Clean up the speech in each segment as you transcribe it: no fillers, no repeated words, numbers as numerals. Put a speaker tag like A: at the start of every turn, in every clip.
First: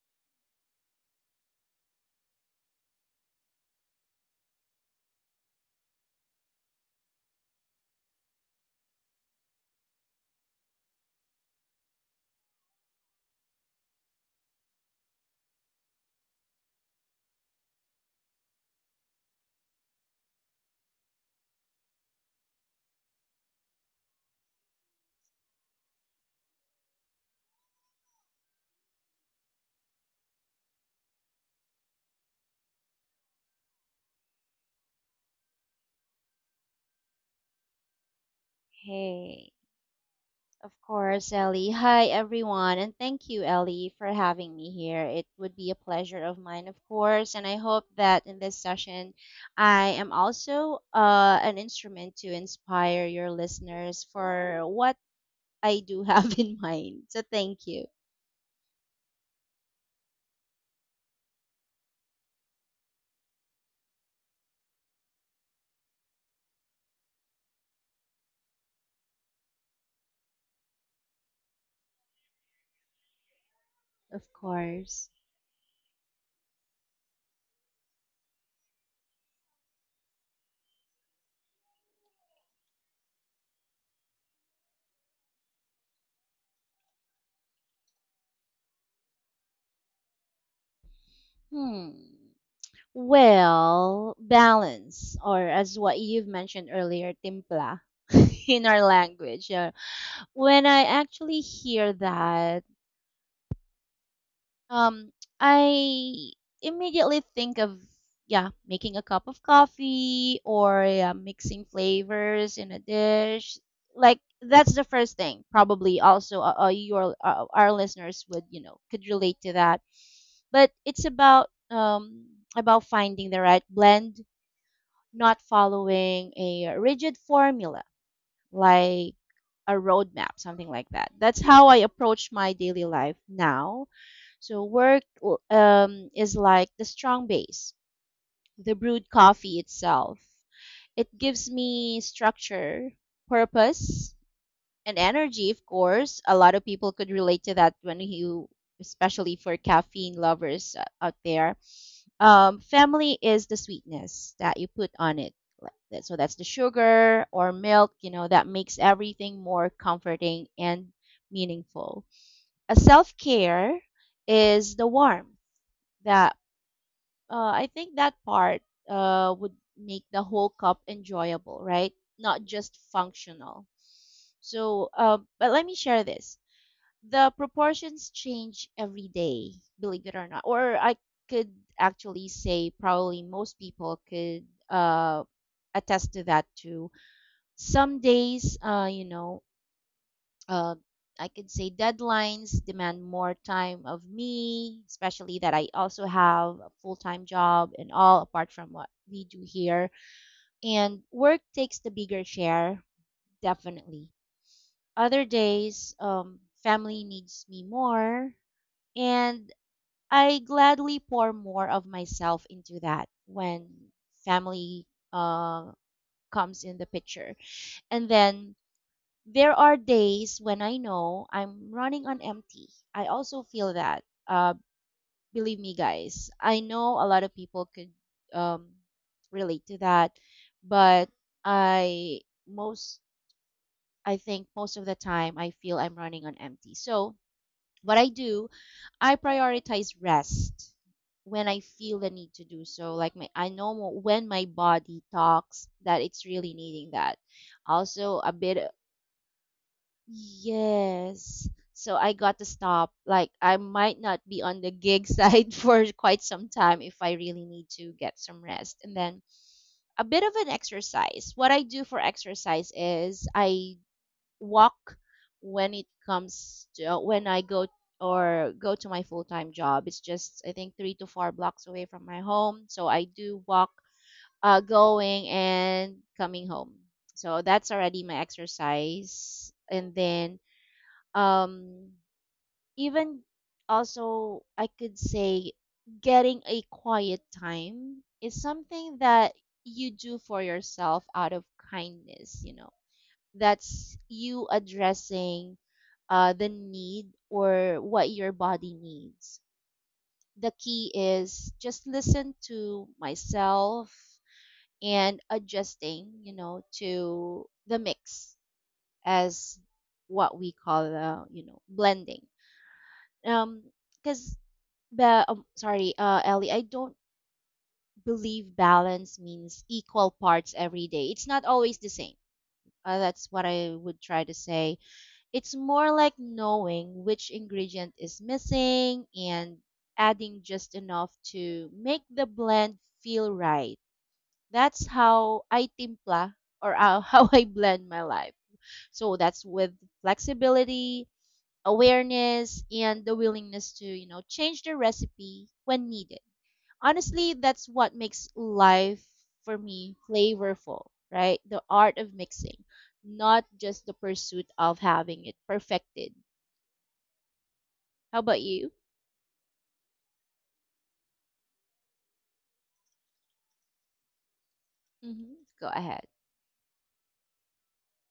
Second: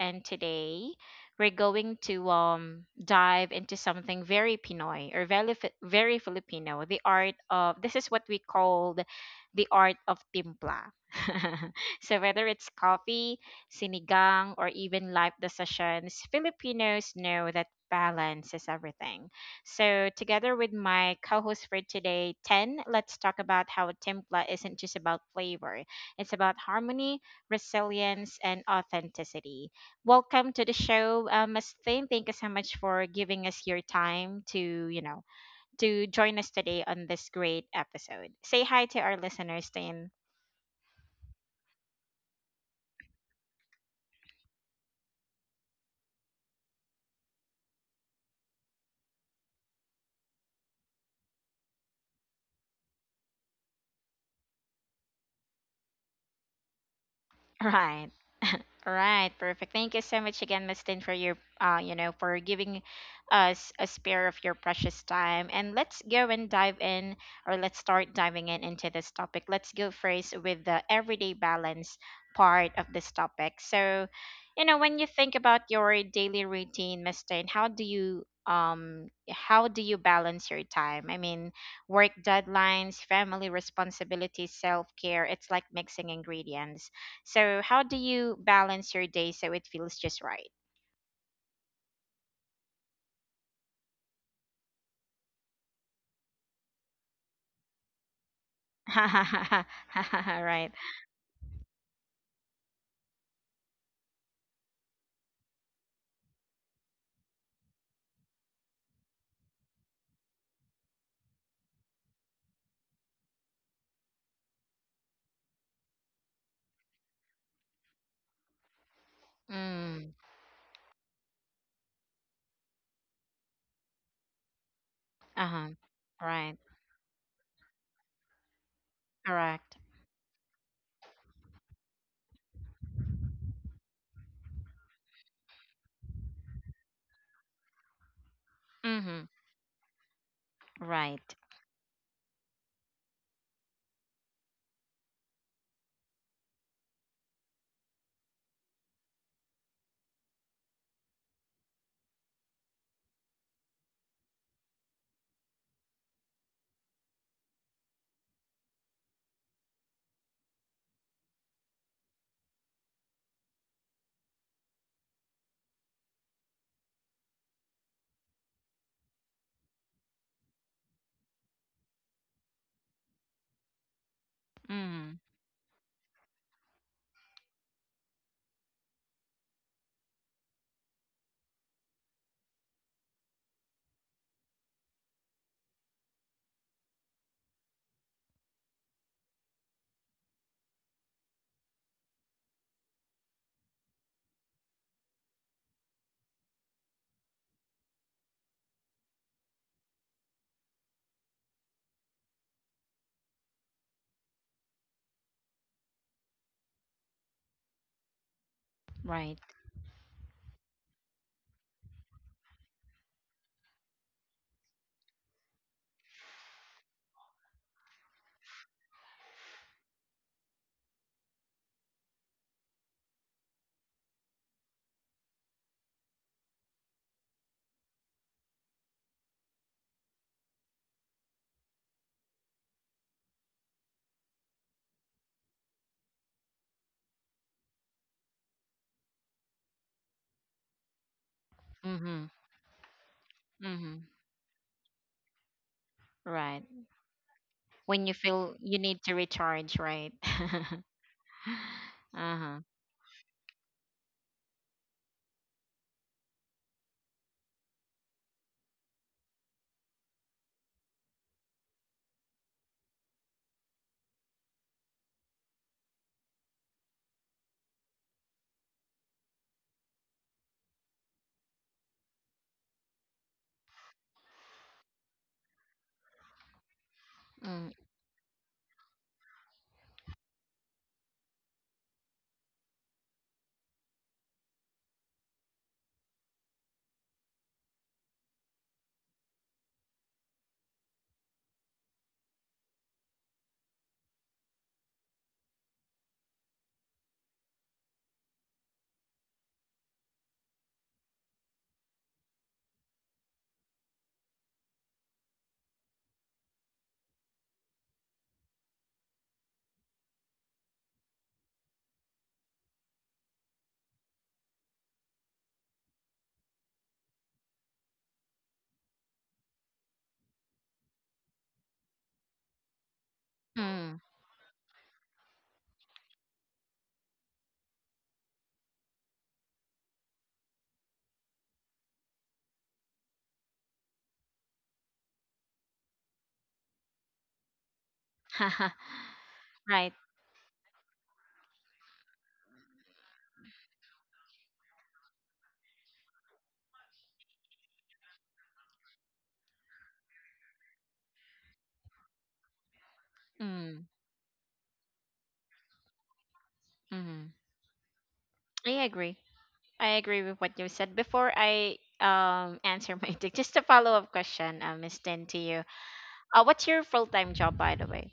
A: And today we're going to dive into something very Pinoy or very Filipino, the art of this is what we called the art of timpla. So, whether it's coffee, sinigang, or even live sessions, Filipinos know that balance is everything. So, together with my co host for today, 10, let's talk about how timpla isn't just about flavor, it's about harmony, resilience, and authenticity. Welcome to the show, Miss Thane. Thank you so much for giving us your time you know, to join us today on this great episode. Say hi to our
B: Hey,
A: listeners, Thane.
B: of course, Ellie. Hi, everyone, and thank you, Ellie, for having me here. It would be a pleasure of mine, of course, and I hope that in this session, I am also an instrument to inspire your listeners for what I do have in mind. So thank you,
A: Right. All right, perfect. Thank you so much again, Miss Tin, for your you know, for giving us a spare of your precious time. And let's go and dive in, or let's start diving in into this topic. Let's go first with the everyday balance part of this topic. So,
B: of
A: you know, when you
B: course.
A: think about your daily routine, Miss Tin, how do you balance your time? I mean, work deadlines, family responsibilities, self care. It's like mixing ingredients. So, how do you balance your day so it feels just right?
B: Hmm. Well, balance, or as what you've mentioned earlier, timpla in our language. When
A: Right.
B: I actually hear that, Um, I immediately think of, yeah, making a cup of coffee, or yeah, mixing flavors in a dish. Like that's the first thing. Probably also, your our listeners would, you know, could relate to that.
A: Mm.
B: But it's about finding the right blend, not
A: Uh-huh.
B: following
A: Right.
B: a rigid formula like a
A: Correct.
B: roadmap, something like that. That's how I approach my daily life now. So work is like the strong base, the brewed
A: Mm-hmm.
B: coffee itself. It
A: Right.
B: gives me structure, purpose, and energy. Of course, a lot of people could relate to that when you, especially for caffeine lovers out there. Um, family is the sweetness that you put on it. So that's the sugar or milk, you know, that makes everything more comforting and meaningful. A self care is the warmth that, I think that part would make the whole cup enjoyable, right? Not just functional. So,
A: Mm.
B: but let me share this, the proportions change every day, believe it or not. Or I could actually say probably most people could uh, attest to that too. Some days, uh, I could say deadlines demand more time of me, especially that I also have a full time job and all, apart from what we do here. And work takes the bigger share, definitely. Other days, family needs me more,
A: Right.
B: and I gladly pour more of myself into that when family uh, comes in the picture. And then there are days when I know I'm running on empty. I also feel that. Believe me, guys, I know a lot of people could, um, relate to that, but I most I think most of the time I feel I'm running on empty. So what I do I prioritize rest when I feel the
A: Mm-hmm.
B: need to do so. Like I know
A: Mm-hmm.
B: when my body talks that it's really
A: Right.
B: needing that.
A: When you
B: Also, a
A: feel
B: bit,
A: you need to recharge, right?
B: yes. So I got to
A: Uh-huh.
B: stop. Like I might not be on the gig side for quite some time if I really need to get some rest. And then a bit of an exercise. What I do for exercise is I walk when it comes to, when I go to my full time job. It's just, I think, three to four blocks away from my home, so I do walk going and coming home. So that's
A: Mm.
B: already my exercise, and then, um, even also I could say getting a quiet time is something that you do for yourself out of kindness, you know, that's you addressing the need or what your body needs. The key is just listen to myself and adjusting, you know, to the mix as what we call, the, you know, blending. Um, because the sorry, Ellie, I don't believe balance means equal parts every day. It's not always the same. That's what I
A: Mm.
B: would try to say. It's more like knowing which ingredient is missing and adding just enough to make the blend feel right. That's how I timpla, or how how I blend my life. So that's with
A: Right.
B: flexibility, awareness, and the willingness to, you know, change the recipe when needed. Honestly, that's what makes life for me flavorful, right? The art of mixing, not
A: Mm.
B: just the pursuit of having it perfected.
A: Mm-hmm.
B: How about
A: I
B: you?
A: agree. I agree with what you said before. I answer my just a follow up question, Miss Tin, to
B: Mhm.
A: you.
B: Go ahead.
A: What's your full time job, by the way?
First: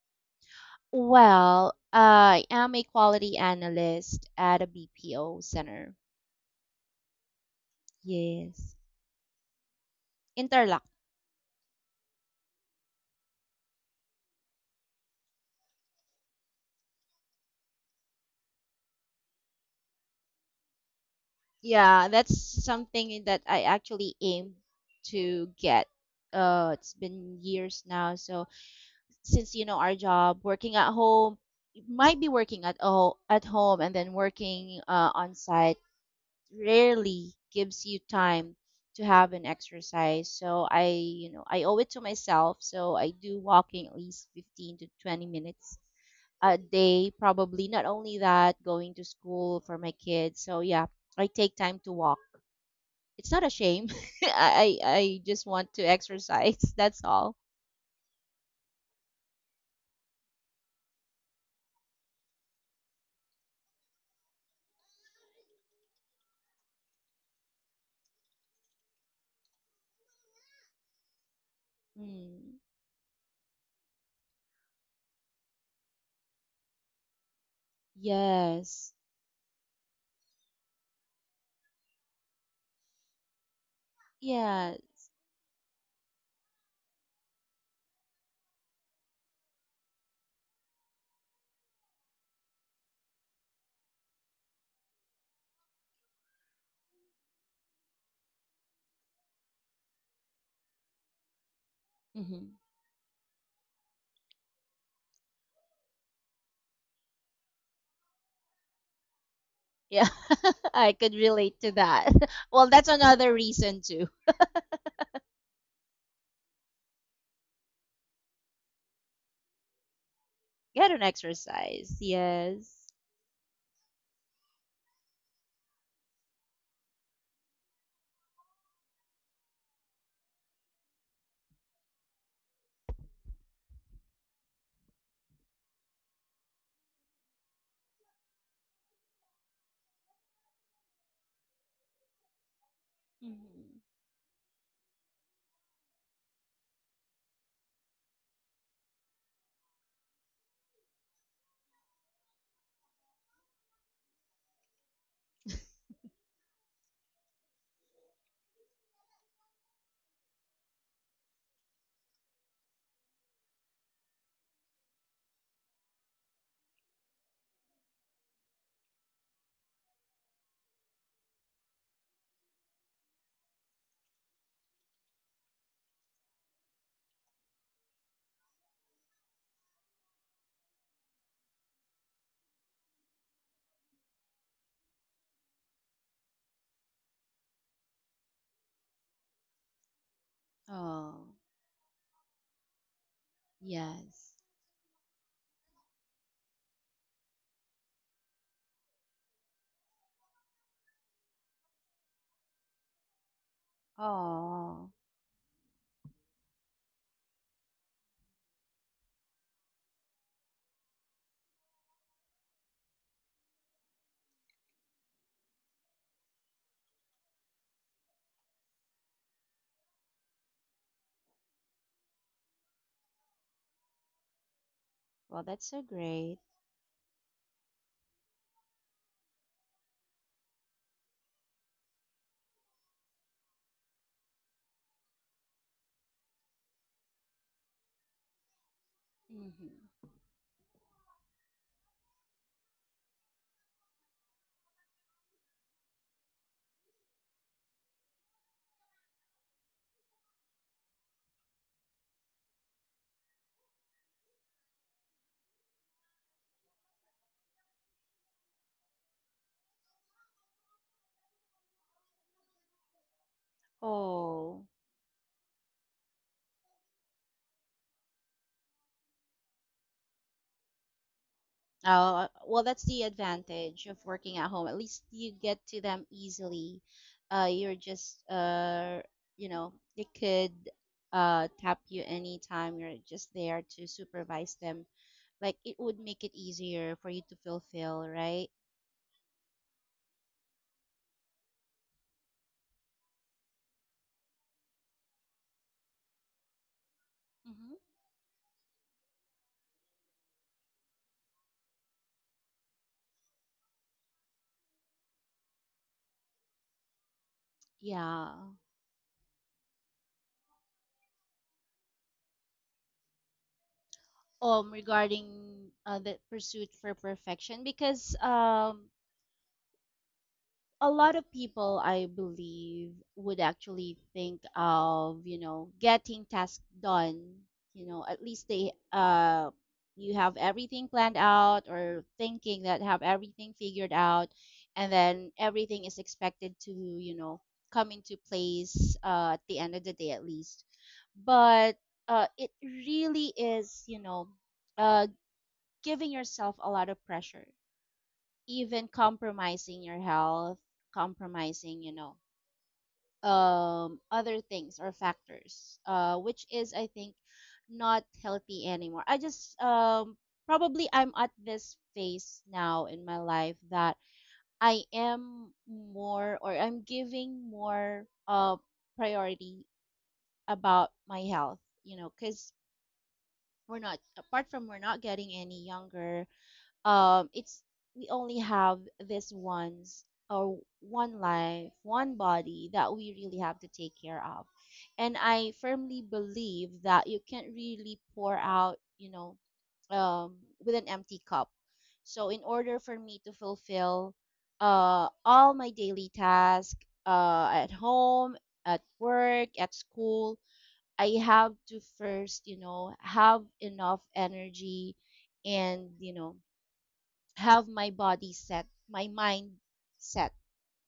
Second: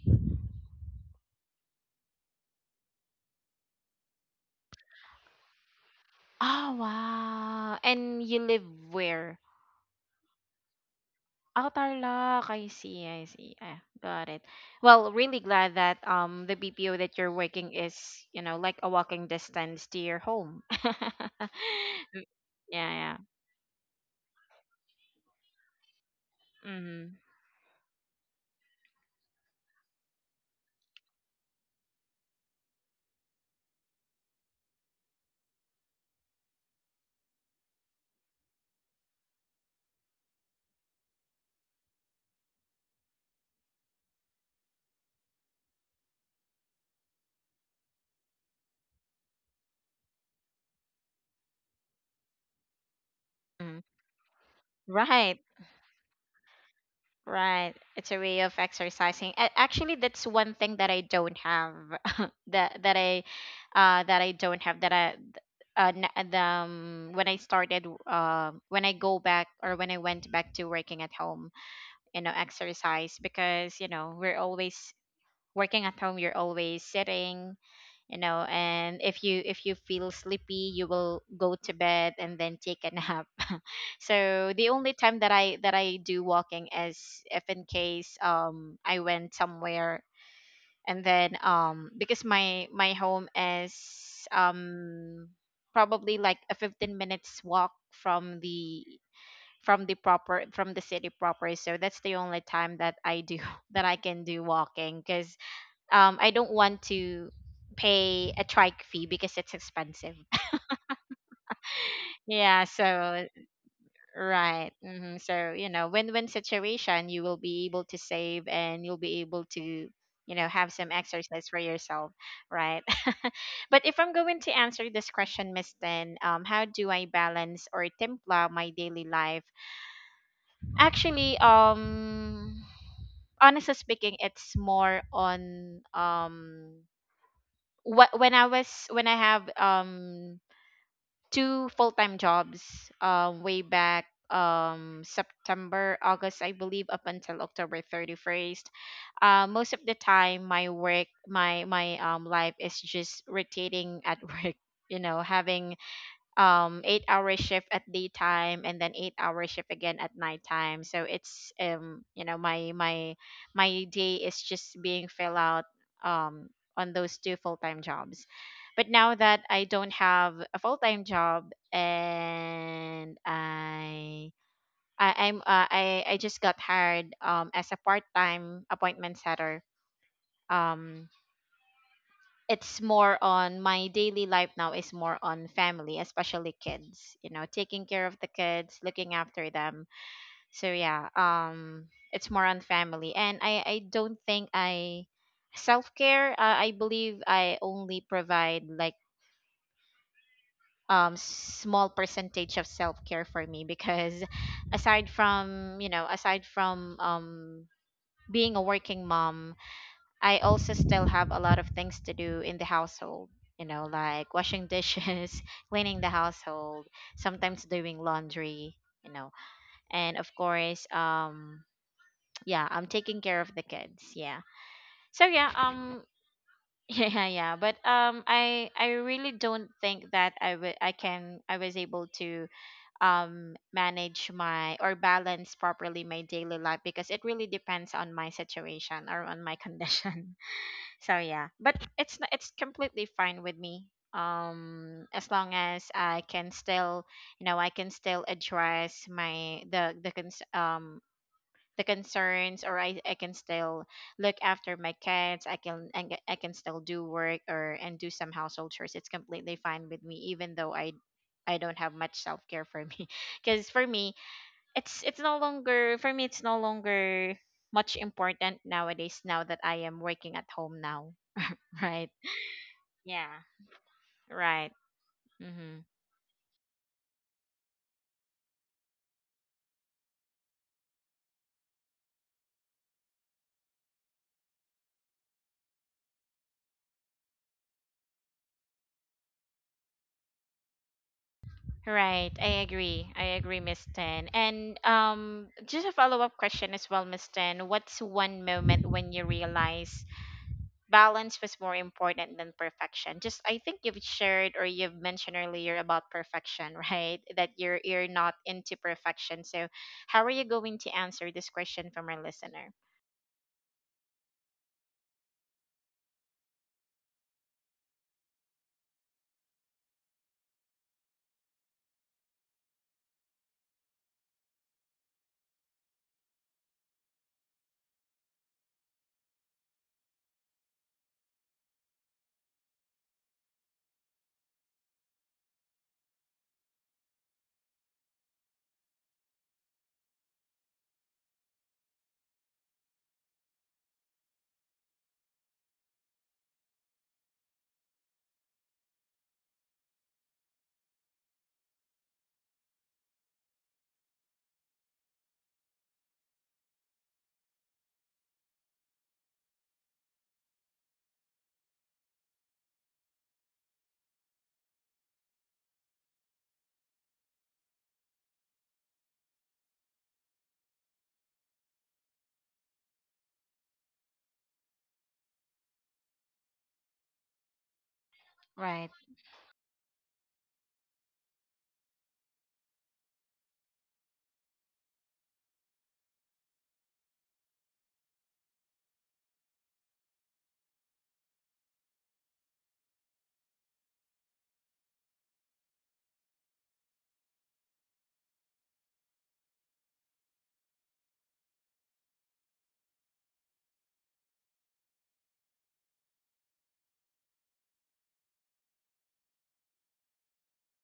B: Well, I am a quality analyst at a BPO center.
A: Oh, wow. And you live
B: Yes.
A: where?
B: Interlock.
A: Oh, Tarlac. I see. I see. Ah, got it. Well, really glad that the BPO that you're working is, like, a walking distance to your home.
B: Yeah, that's
A: Yeah, yeah.
B: something that I actually aim to get. It's
A: Mm-hmm.
B: been years now. So since, you know, our job, working at home, you might be working at, oh, at home and then working on site, rarely gives you time to have an exercise. So I, you know, I owe it to myself. So I do walking at least 15 to 20 minutes a day, probably. Not only that, going to school for my kids. So yeah, I take time to walk. It's not a
A: Mm-hmm.
B: shame. I
A: Right.
B: just want to exercise. That's all.
A: Right. It's a way of exercising. Actually, that's one thing that I don't have that that I don't have that I th- n- the, when I started when I went back to working at home, you know,
B: Mm.
A: exercise. Because, we're always working at home, you're always sitting,
B: Yes.
A: and if you feel sleepy, you will go to bed and then take a nap. So the
B: Yeah.
A: only time that I do walking is if, in case, I went somewhere. And then because my home is, um probably, like a 15 minutes walk from the proper from the city proper. So that's the
B: Hmm.
A: only time that I do that I can do walking, because I don't want to pay a trike fee, because it's
B: Yeah.
A: expensive.
B: I could relate to that.
A: Yeah,
B: Well, that's
A: so
B: another reason too.
A: right. So, win-win situation. You will be able to save and you'll be able to, have
B: Get
A: some
B: an
A: exercise for
B: exercise.
A: yourself, right?
B: Yes.
A: But if I'm going to answer this question, Miss Tin, how do I balance or templa my daily life? Actually, honestly speaking, it's more on, what, when I was when I have two full-time jobs, way
B: Mhm.
A: back, September, August, I believe, up until October 31st. Most of the time, my work, my life is just rotating at work. You know, having 8 hour shift at daytime and then 8 hour shift again at nighttime. So it's, my day is just being filled out um on those two full-time jobs. But now that I don't have a full-time job, and I, I'm uh, I just got hired, as a part-time appointment setter. um, it's more on, my daily life now is more on family, especially kids, you know, taking care of the kids, looking after them. So yeah,
B: Oh,
A: it's more on family. And I don't
B: yes.
A: think I self-care. I believe I only provide like, small percentage of self-care for me, because
B: Oh,
A: aside from being a working mom, I also still have a lot of things to do in the household, like washing dishes, cleaning the household, sometimes doing laundry, you know, and of course, yeah, I'm taking care of the kids. Yeah. So
B: well,
A: yeah,
B: that's so great.
A: yeah, yeah, yeah. But I really don't think that I would I can I was able to manage my or balance properly my daily life, because it really depends on my situation or on my
B: Hmm.
A: condition. So yeah, but it's completely fine with me. As long as I can still address my the cons the concerns, or I can still look after my kids. I can, and I can still do work, or and do some household chores. It's completely fine with me, even though I don't have much self care for me, because for me,
B: Oh,
A: it's no longer for me it's no longer much important nowadays, now that I am working at home now. Right.
B: oh, well, that's the
A: Yeah,
B: advantage of working at home.
A: right.
B: At least you get
A: Mm-hmm.
B: to them easily. You're just, you know, they could tap you anytime. You're just there to supervise them. Like, it would make it easier for you to fulfill, right?
A: Right. I agree. I agree, Miss Tan. And, just a follow up question as well, Miss Tan. What's one moment when you realize balance was more important than perfection? Just, I think you've shared, or you've mentioned earlier about perfection, right? That you're
B: Yeah.
A: not into perfection. So, how are you going to answer this question from our listener?
B: Regarding the pursuit for perfection, because a lot of people, I believe, would actually think of, you know, getting tasks done, you know, at least they you have everything planned out, or thinking that have everything figured out, and then everything is expected to, you know, come into place at the end of the day at least. But it really is, you know, uh, giving yourself a lot of pressure, even compromising your health, compromising, you know, other things or factors, which is, I think, not healthy anymore. I just, probably I'm at this phase now in my life that I'm giving more priority about my health, you know, because we're not, apart from we're not getting any younger, it's, we only have
A: Right.
B: this once, or one life, one body, that we really have to take care of. And I firmly believe that you can't really pour out, you know, um with an empty cup. So in order for me to fulfill all my daily tasks at home, at work, at school, I have to first, you know, have enough energy, and, you know, have my body set, my mind set,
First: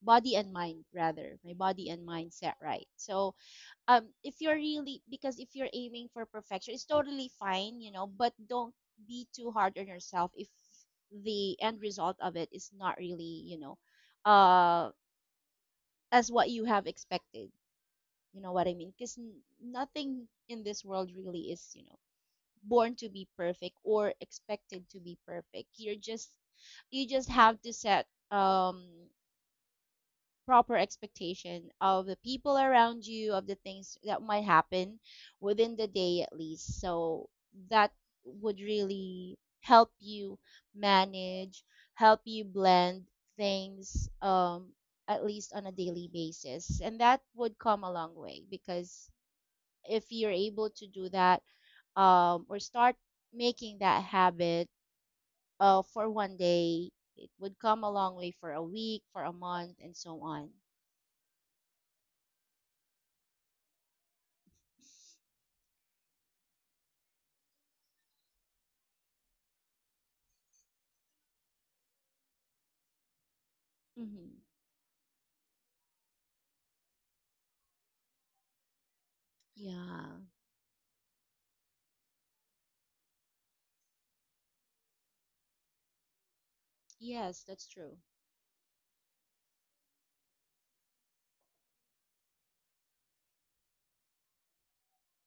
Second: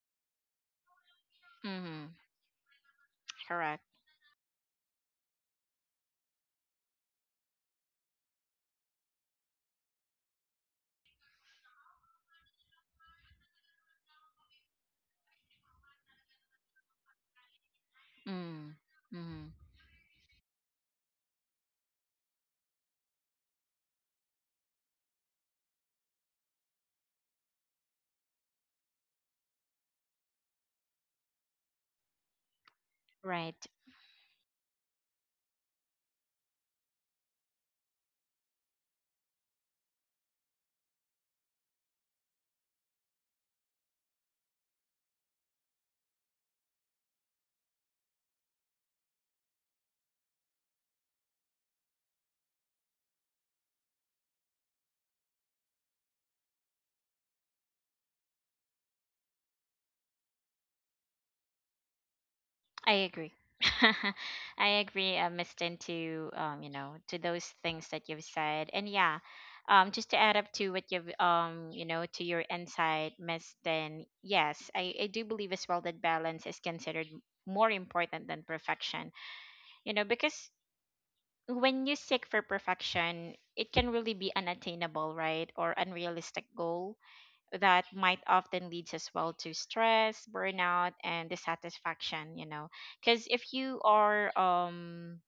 B: body and mind, rather, my body and
A: Mm-hmm.
B: mind set right. So,
A: Correct.
B: if you're aiming for perfection, it's totally fine, you know, but don't be too hard on yourself if the end result of it is not really, you know, uh, as what you have expected. You know what I
A: Mm.
B: mean? Because
A: Mm.
B: nothing in this world really is, you know, born to be perfect or expected to be perfect. You're just, you just have to set um proper expectation of the people around you, of the
A: Right.
B: things that might happen within the day at least. So that would really help you manage, help you blend things at least on a daily basis. And that would come a long way, because if you're able to do that, or start making that habit for one day, it would come a long way for a week, for a month, and so on.
A: I agree. I agree, Miss Tin, to, to those things that you've said. And yeah, just to add up to what you've you know, to your insight, Miss Tin.
B: Mm-hmm.
A: Yes, I do believe as well that balance is considered more important than perfection. You know,
B: Yeah.
A: because when you seek for perfection, it can really be unattainable, right, or unrealistic goal
B: Yes, that's
A: that
B: true.
A: might often leads as well to stress, burnout, and dissatisfaction. Because if you are um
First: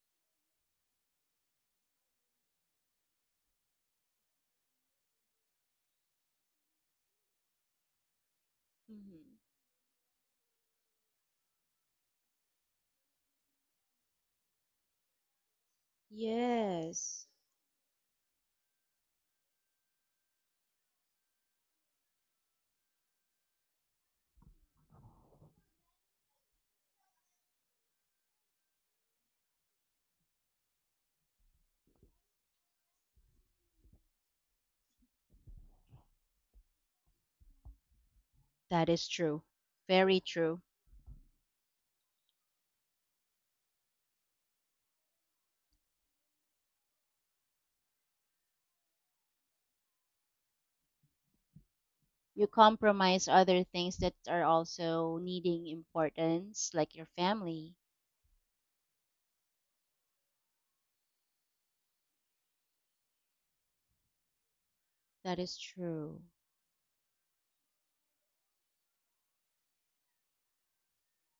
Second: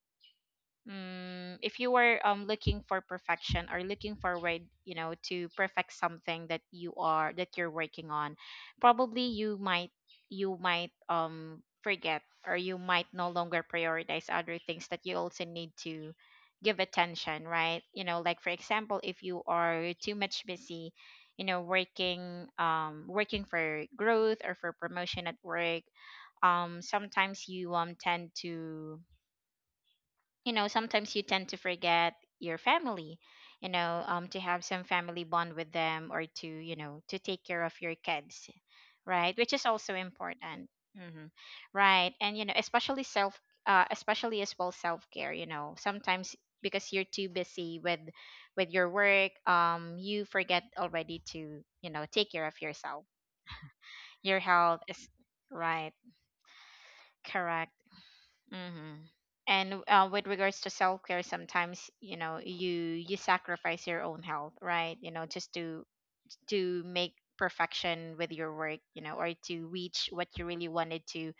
A: Mm, if you were looking for perfection, or looking forward, to perfect something that you're working on, probably
B: Mm-hmm.
A: you might forget, or you might no longer prioritize other things that you also need to give
B: Yes,
A: attention, right? You know, like for example, if you are too much busy, working, for growth or for promotion at work, sometimes you tend to forget your family, to have some family bond with them, or to take care of your kids,
B: that is
A: right,
B: true.
A: which is also
B: Very true.
A: important. hmm right. And especially self especially as well self care. Sometimes, because you're too busy with your work, you forget already to, take care
B: You
A: of yourself.
B: compromise other things that
A: Your
B: are
A: health is.
B: also needing
A: Right.
B: importance, like your
A: Correct.
B: family.
A: Mm-hmm. And with regards to self care, sometimes, you sacrifice your own health, right? You know,
B: That
A: just
B: is
A: to
B: true.
A: make perfection with your work, or to reach what you really wanted to,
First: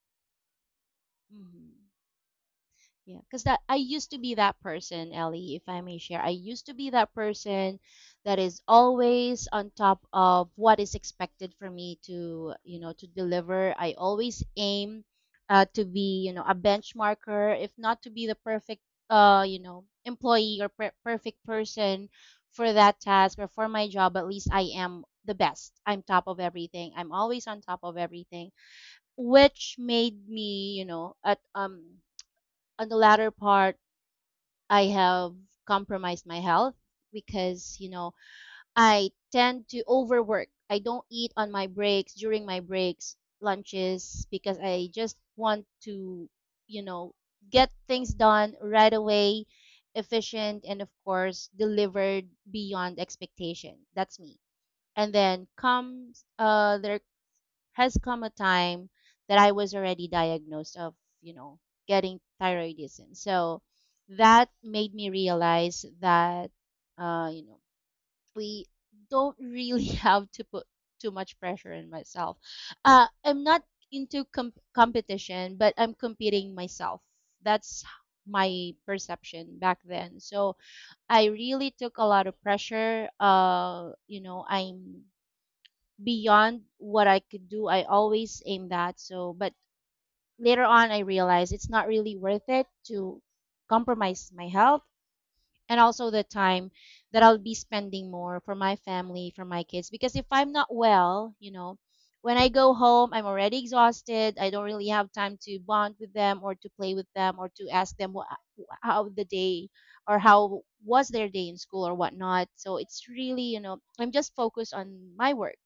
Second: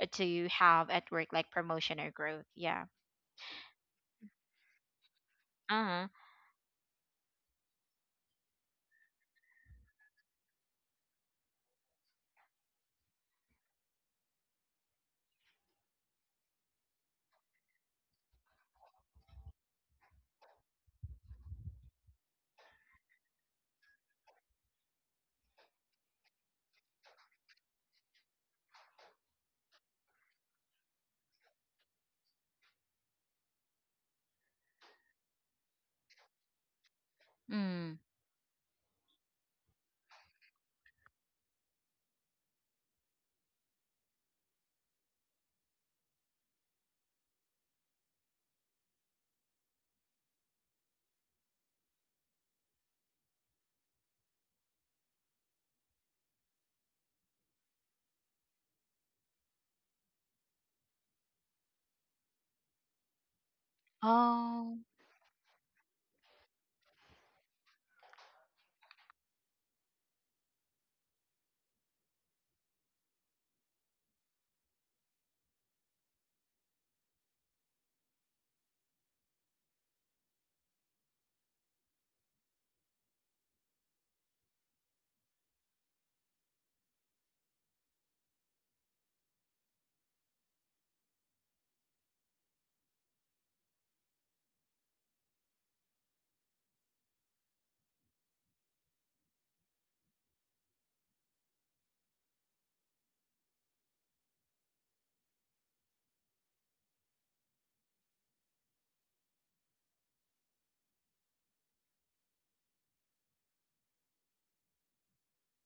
A: to have at work, like
B: Mm-hmm.
A: promotion or growth. Yeah.
B: Yeah, because that, I used to be that person, Ellie, if
A: Uh
B: I may
A: huh.
B: share. I used to be that person that is always on top of what is expected for me to, you know, to deliver. I always aim to be, you know, a benchmarker, if not to be the perfect, you know, employee or perfect person for that task or for my job. At least I am the best. I'm top of everything. I'm always on top of everything, which made me, you know, at on the latter part, I have compromised my health, because, you
A: Mm.
B: know, I tend to overwork. I don't eat on my breaks, during my breaks, lunches, because I just want to, you know, get things done right away, efficient, and of course, delivered beyond expectation. That's me. And then comes, there has come a time that I was already diagnosed of, you know, getting thyroidism. So that
A: Oh,
B: made me realize that, you know, we don't really have to put too much pressure on myself. I'm not into competition, but I'm competing myself. That's my perception back then. So I really took a lot of pressure. You know, I'm beyond what I could do. I always aim that. So, but later on, I realized it's not really worth it to compromise my health, and also the time that I'll be spending more for my family, for my kids. Because if I'm not well, you know, when I go home, I'm already exhausted. I don't really have time to bond with them or to play with them or to ask them how the day or how was their day in school or whatnot. So it's really, I'm just focused on my work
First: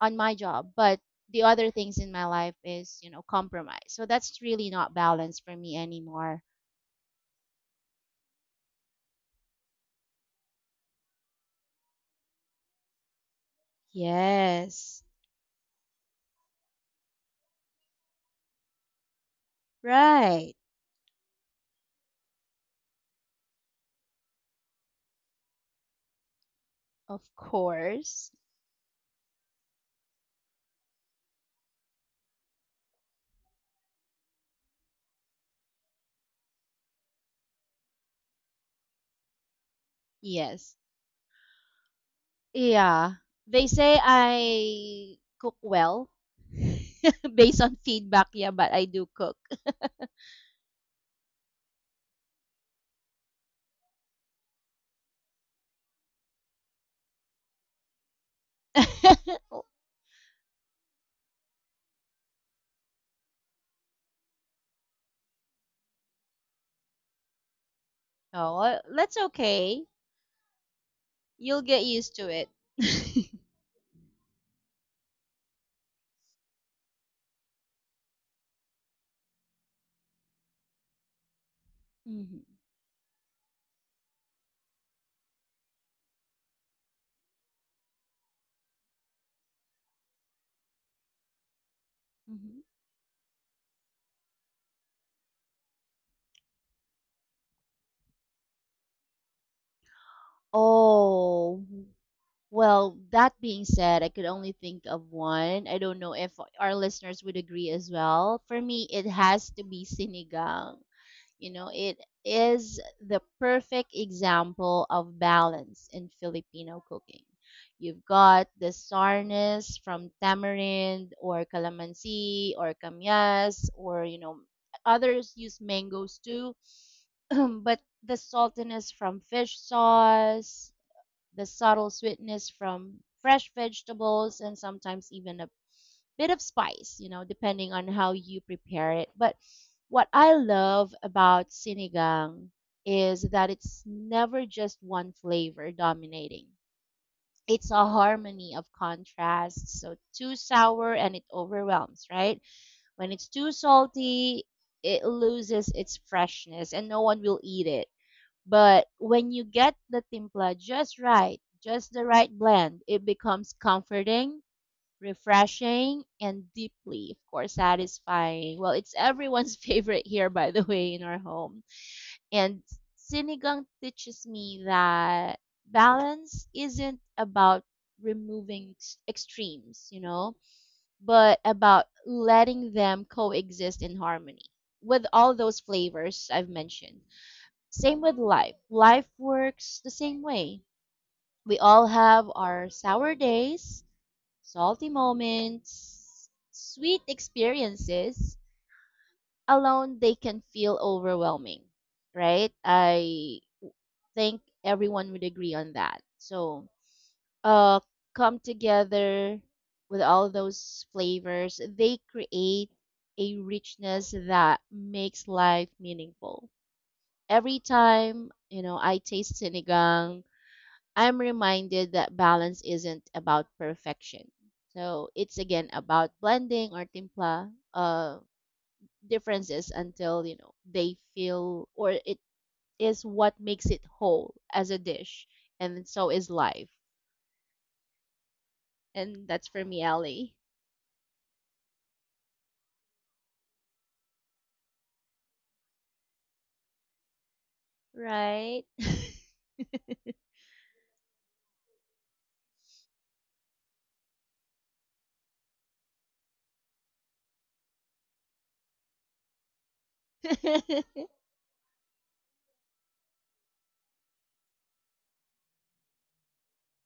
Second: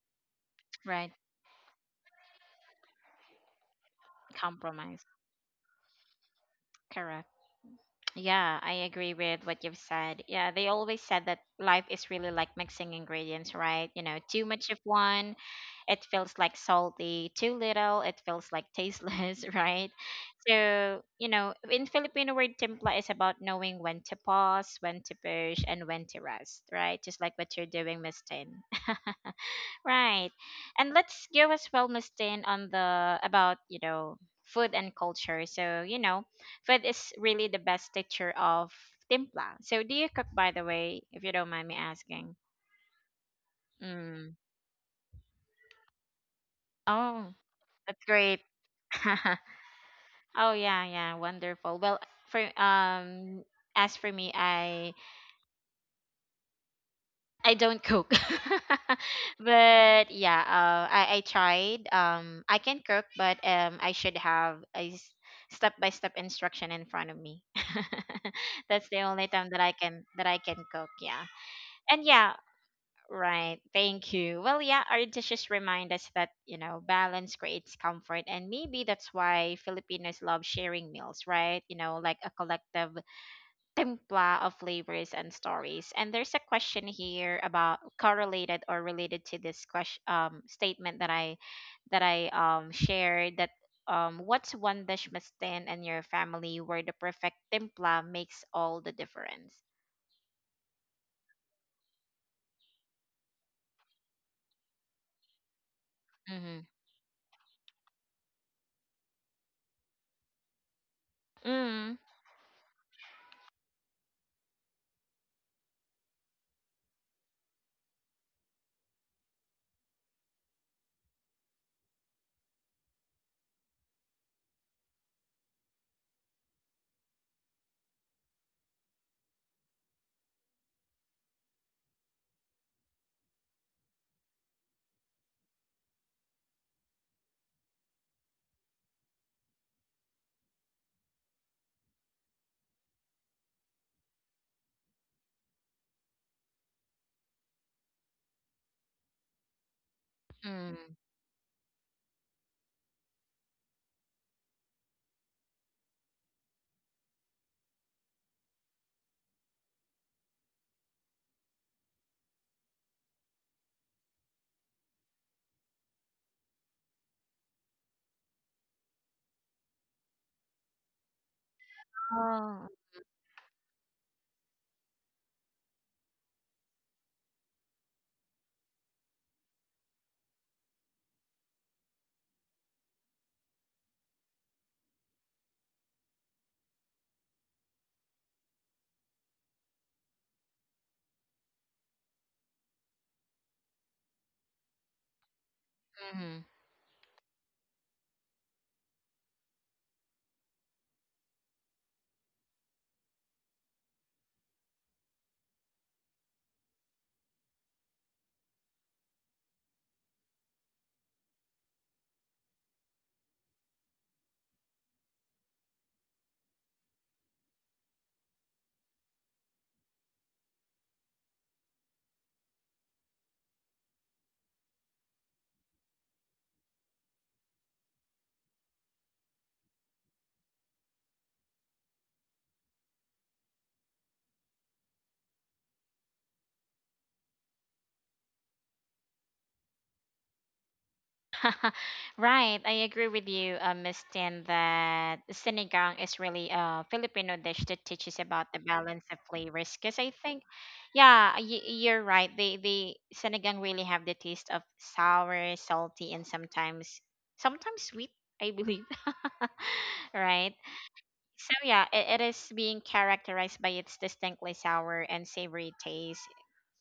B: on my job but
A: right.
B: the other things in my life is compromise, so that's really not
A: Compromise.
B: balanced for me anymore.
A: Correct. Yeah, I agree with what you've said. Yeah, they always said that life is really like mixing ingredients, right? You know, too much of
B: Yes.
A: one, it feels like salty, too little, it feels like tasteless, right?
B: Right.
A: So, in Filipino word, timpla is about knowing when to pause, when to push, and when to rest, right?
B: Of
A: Just like what you're doing, Miss
B: course.
A: Tin. Right. And let's go as well, Miss, on the, about, food and culture. So, food is really the best teacher of timpla. So do you cook, by the
B: Yes.
A: way, if you don't mind me asking?
B: Yeah, they say
A: Mm.
B: I cook well.
A: Oh,
B: Based on
A: that's
B: feedback.
A: great.
B: Yeah, but I do cook.
A: Oh yeah, yeah, wonderful. Well, for as for me, I don't cook. But yeah, I tried. I can cook, but, I should have a step by step instruction in front of me.
B: Oh, well,
A: That's the
B: that's
A: only time that I
B: okay.
A: can that I can cook. Yeah,
B: You'll get
A: and
B: used to
A: yeah,
B: it.
A: right. Thank you. Well, yeah, our dishes remind us that, balance creates comfort. And maybe that's why Filipinos love sharing meals, right? You know, like a
B: Mhm,
A: collective timpla of flavors and stories. And there's a question here about, correlated or related to this question, statement that I that I
B: mhm.
A: um, shared, that what's one dish must stand in your family where the perfect timpla makes all the difference.
B: Oh. Well, that being said, I could only think of one. I don't know if
A: Mm-hmm.
B: our listeners would agree as well. For me, it has to be sinigang. You know, it is the perfect example of balance in Filipino cooking. You've got the sourness from tamarind or calamansi or kamyas, or, you know, others use mangoes too, but the saltiness from fish sauce, the subtle sweetness from fresh vegetables, and sometimes even a bit of spice, you know, depending on how you prepare it. But what I love about sinigang is that it's never just one flavor dominating. It's a harmony of contrasts. So too sour
A: Mm-hmm.
B: and it overwhelms, right? When it's too salty, it loses its freshness and no one will eat it, but when you get the timpla just right, just the right blend, it becomes comforting, refreshing, and deeply, of course, satisfying. Well, it's everyone's favorite here, by the way, in our home. And
A: Oh.
B: sinigang teaches me that balance isn't about removing extremes, you know, but about letting them coexist in harmony with all those flavors I've mentioned. Same with life. Life works the same way. We all have our sour days, salty moments,
A: Hmm.
B: sweet experiences. Alone, they can feel overwhelming, right? I think everyone would agree on that. So, uh, come together with all those flavors, they create a richness that makes life meaningful. Every time, you know, I taste sinigang, I'm reminded that balance isn't about perfection. So it's again about blending or timpla differences until, you know, they feel or it is what makes it whole as a dish, and so is life. And that's for me, Ellie.
A: Right, I agree with you, Miss Tin, that sinigang is really a Filipino dish that teaches about
B: Right?
A: the balance of flavors. Because I think, yeah, you're right. They sinigang really have the taste of sour, salty, and sometimes sweet. I believe, right? So yeah, it is being characterized by its distinctly sour and savory taste.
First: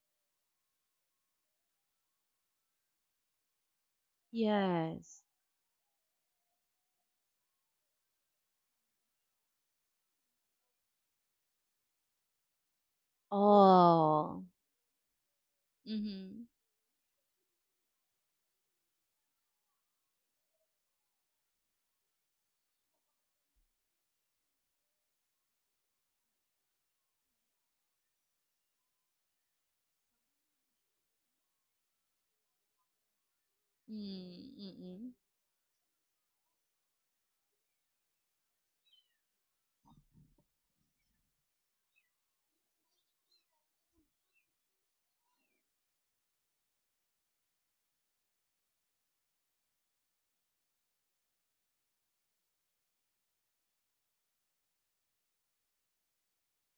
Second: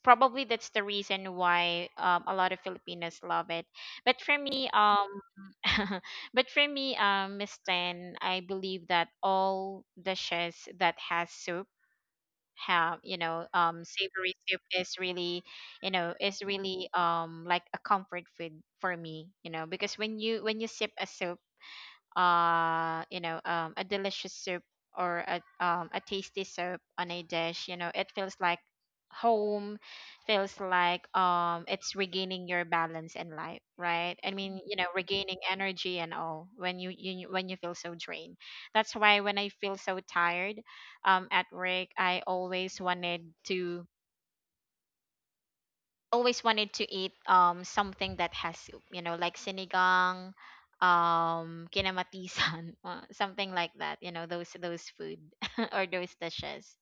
A: Probably that's the reason why a lot of Filipinos love it. But for me,
B: Yes.
A: but for me, Miss Tan, I believe that all dishes that has soup have savory
B: Oh.
A: soup is really is
B: Mhm.
A: really like a comfort food for me, because when you sip a soup, a delicious soup, or a tasty soup on a dish, it feels like home. Feels like it's regaining your balance in life, right? I mean,
B: Mm-mm.
A: regaining energy and all when you when you feel so drained. That's why when I feel so tired at work, I always wanted to eat something that has soup, you know, like sinigang, kinamatisan, something like that. You know, those food, or those dishes.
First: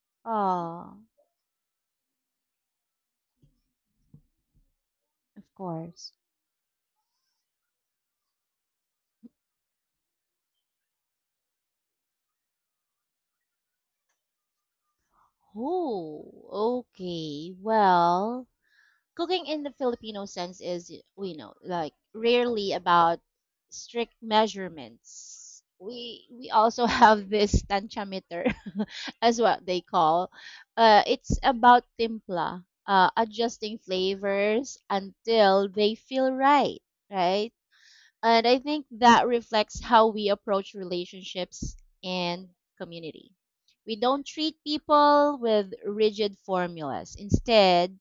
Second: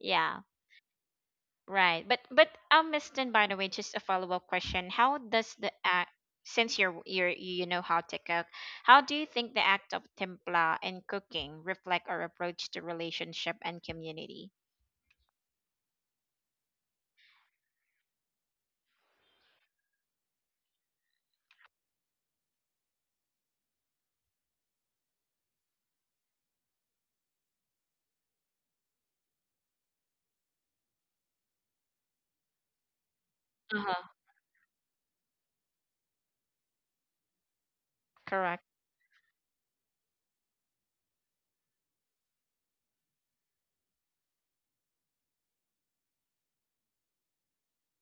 A: Yeah,
B: Oh,
A: right. But Miss Tin, by the way, just a follow up question: how
B: of
A: does the act,
B: course.
A: since you're how to cook, how do you think the act of templa and cooking reflect our approach to relationship and community?
B: Oh, okay. Well, cooking in the Filipino sense is, we know, like rarely about strict measurements. We also have this tanchameter as what they call. It's about timpla, adjusting
A: Uh huh.
B: flavors until they feel right, right? And I
A: Correct.
B: think that reflects how we approach relationships and community. We don't treat people with rigid formulas. Instead,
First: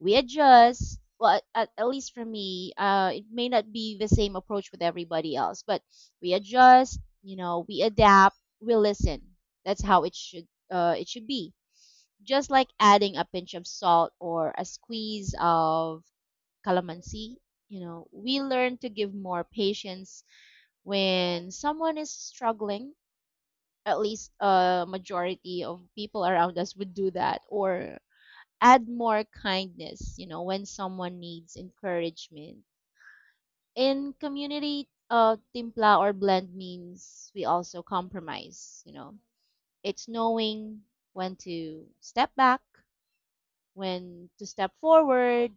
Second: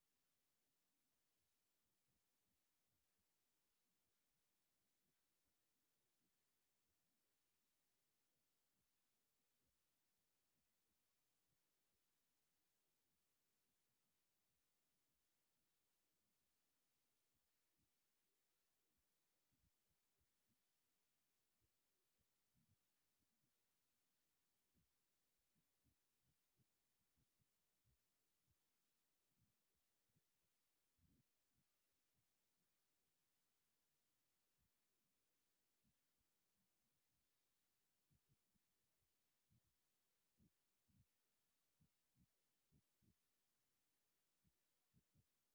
B: we adjust. Well, at least for me, it may not be the same approach with everybody else, but we adjust. You know, we adapt. We listen. That's how it should be. Just like adding a pinch of salt or a squeeze of calamansi. You know, we learn to give more patience when someone is struggling. At least a majority of people around us would do that, or add more kindness, you know, when someone needs encouragement. In community, timpla or blend means we also compromise, you know. It's knowing when to step back, when to step forward,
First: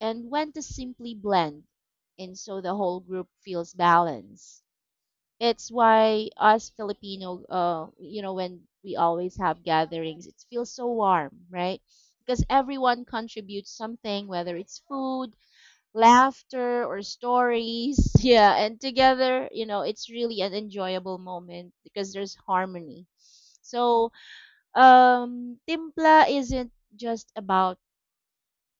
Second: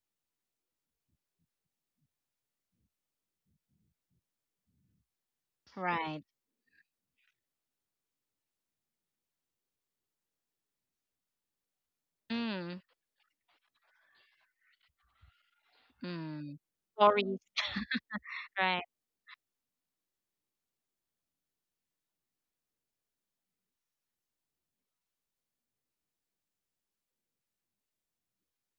B: and when to simply blend. And so the whole group feels balanced. It's
A: Right.
B: why us Filipino, you know, when we always have gatherings, it feels so warm, right? Because
A: Mm.
B: everyone contributes something, whether it's food,
A: Mm.
B: laughter, or
A: Stories.
B: stories. Yeah, and
A: Right.
B: together, you know, it's really an enjoyable moment because there's harmony. So, timpla isn't just about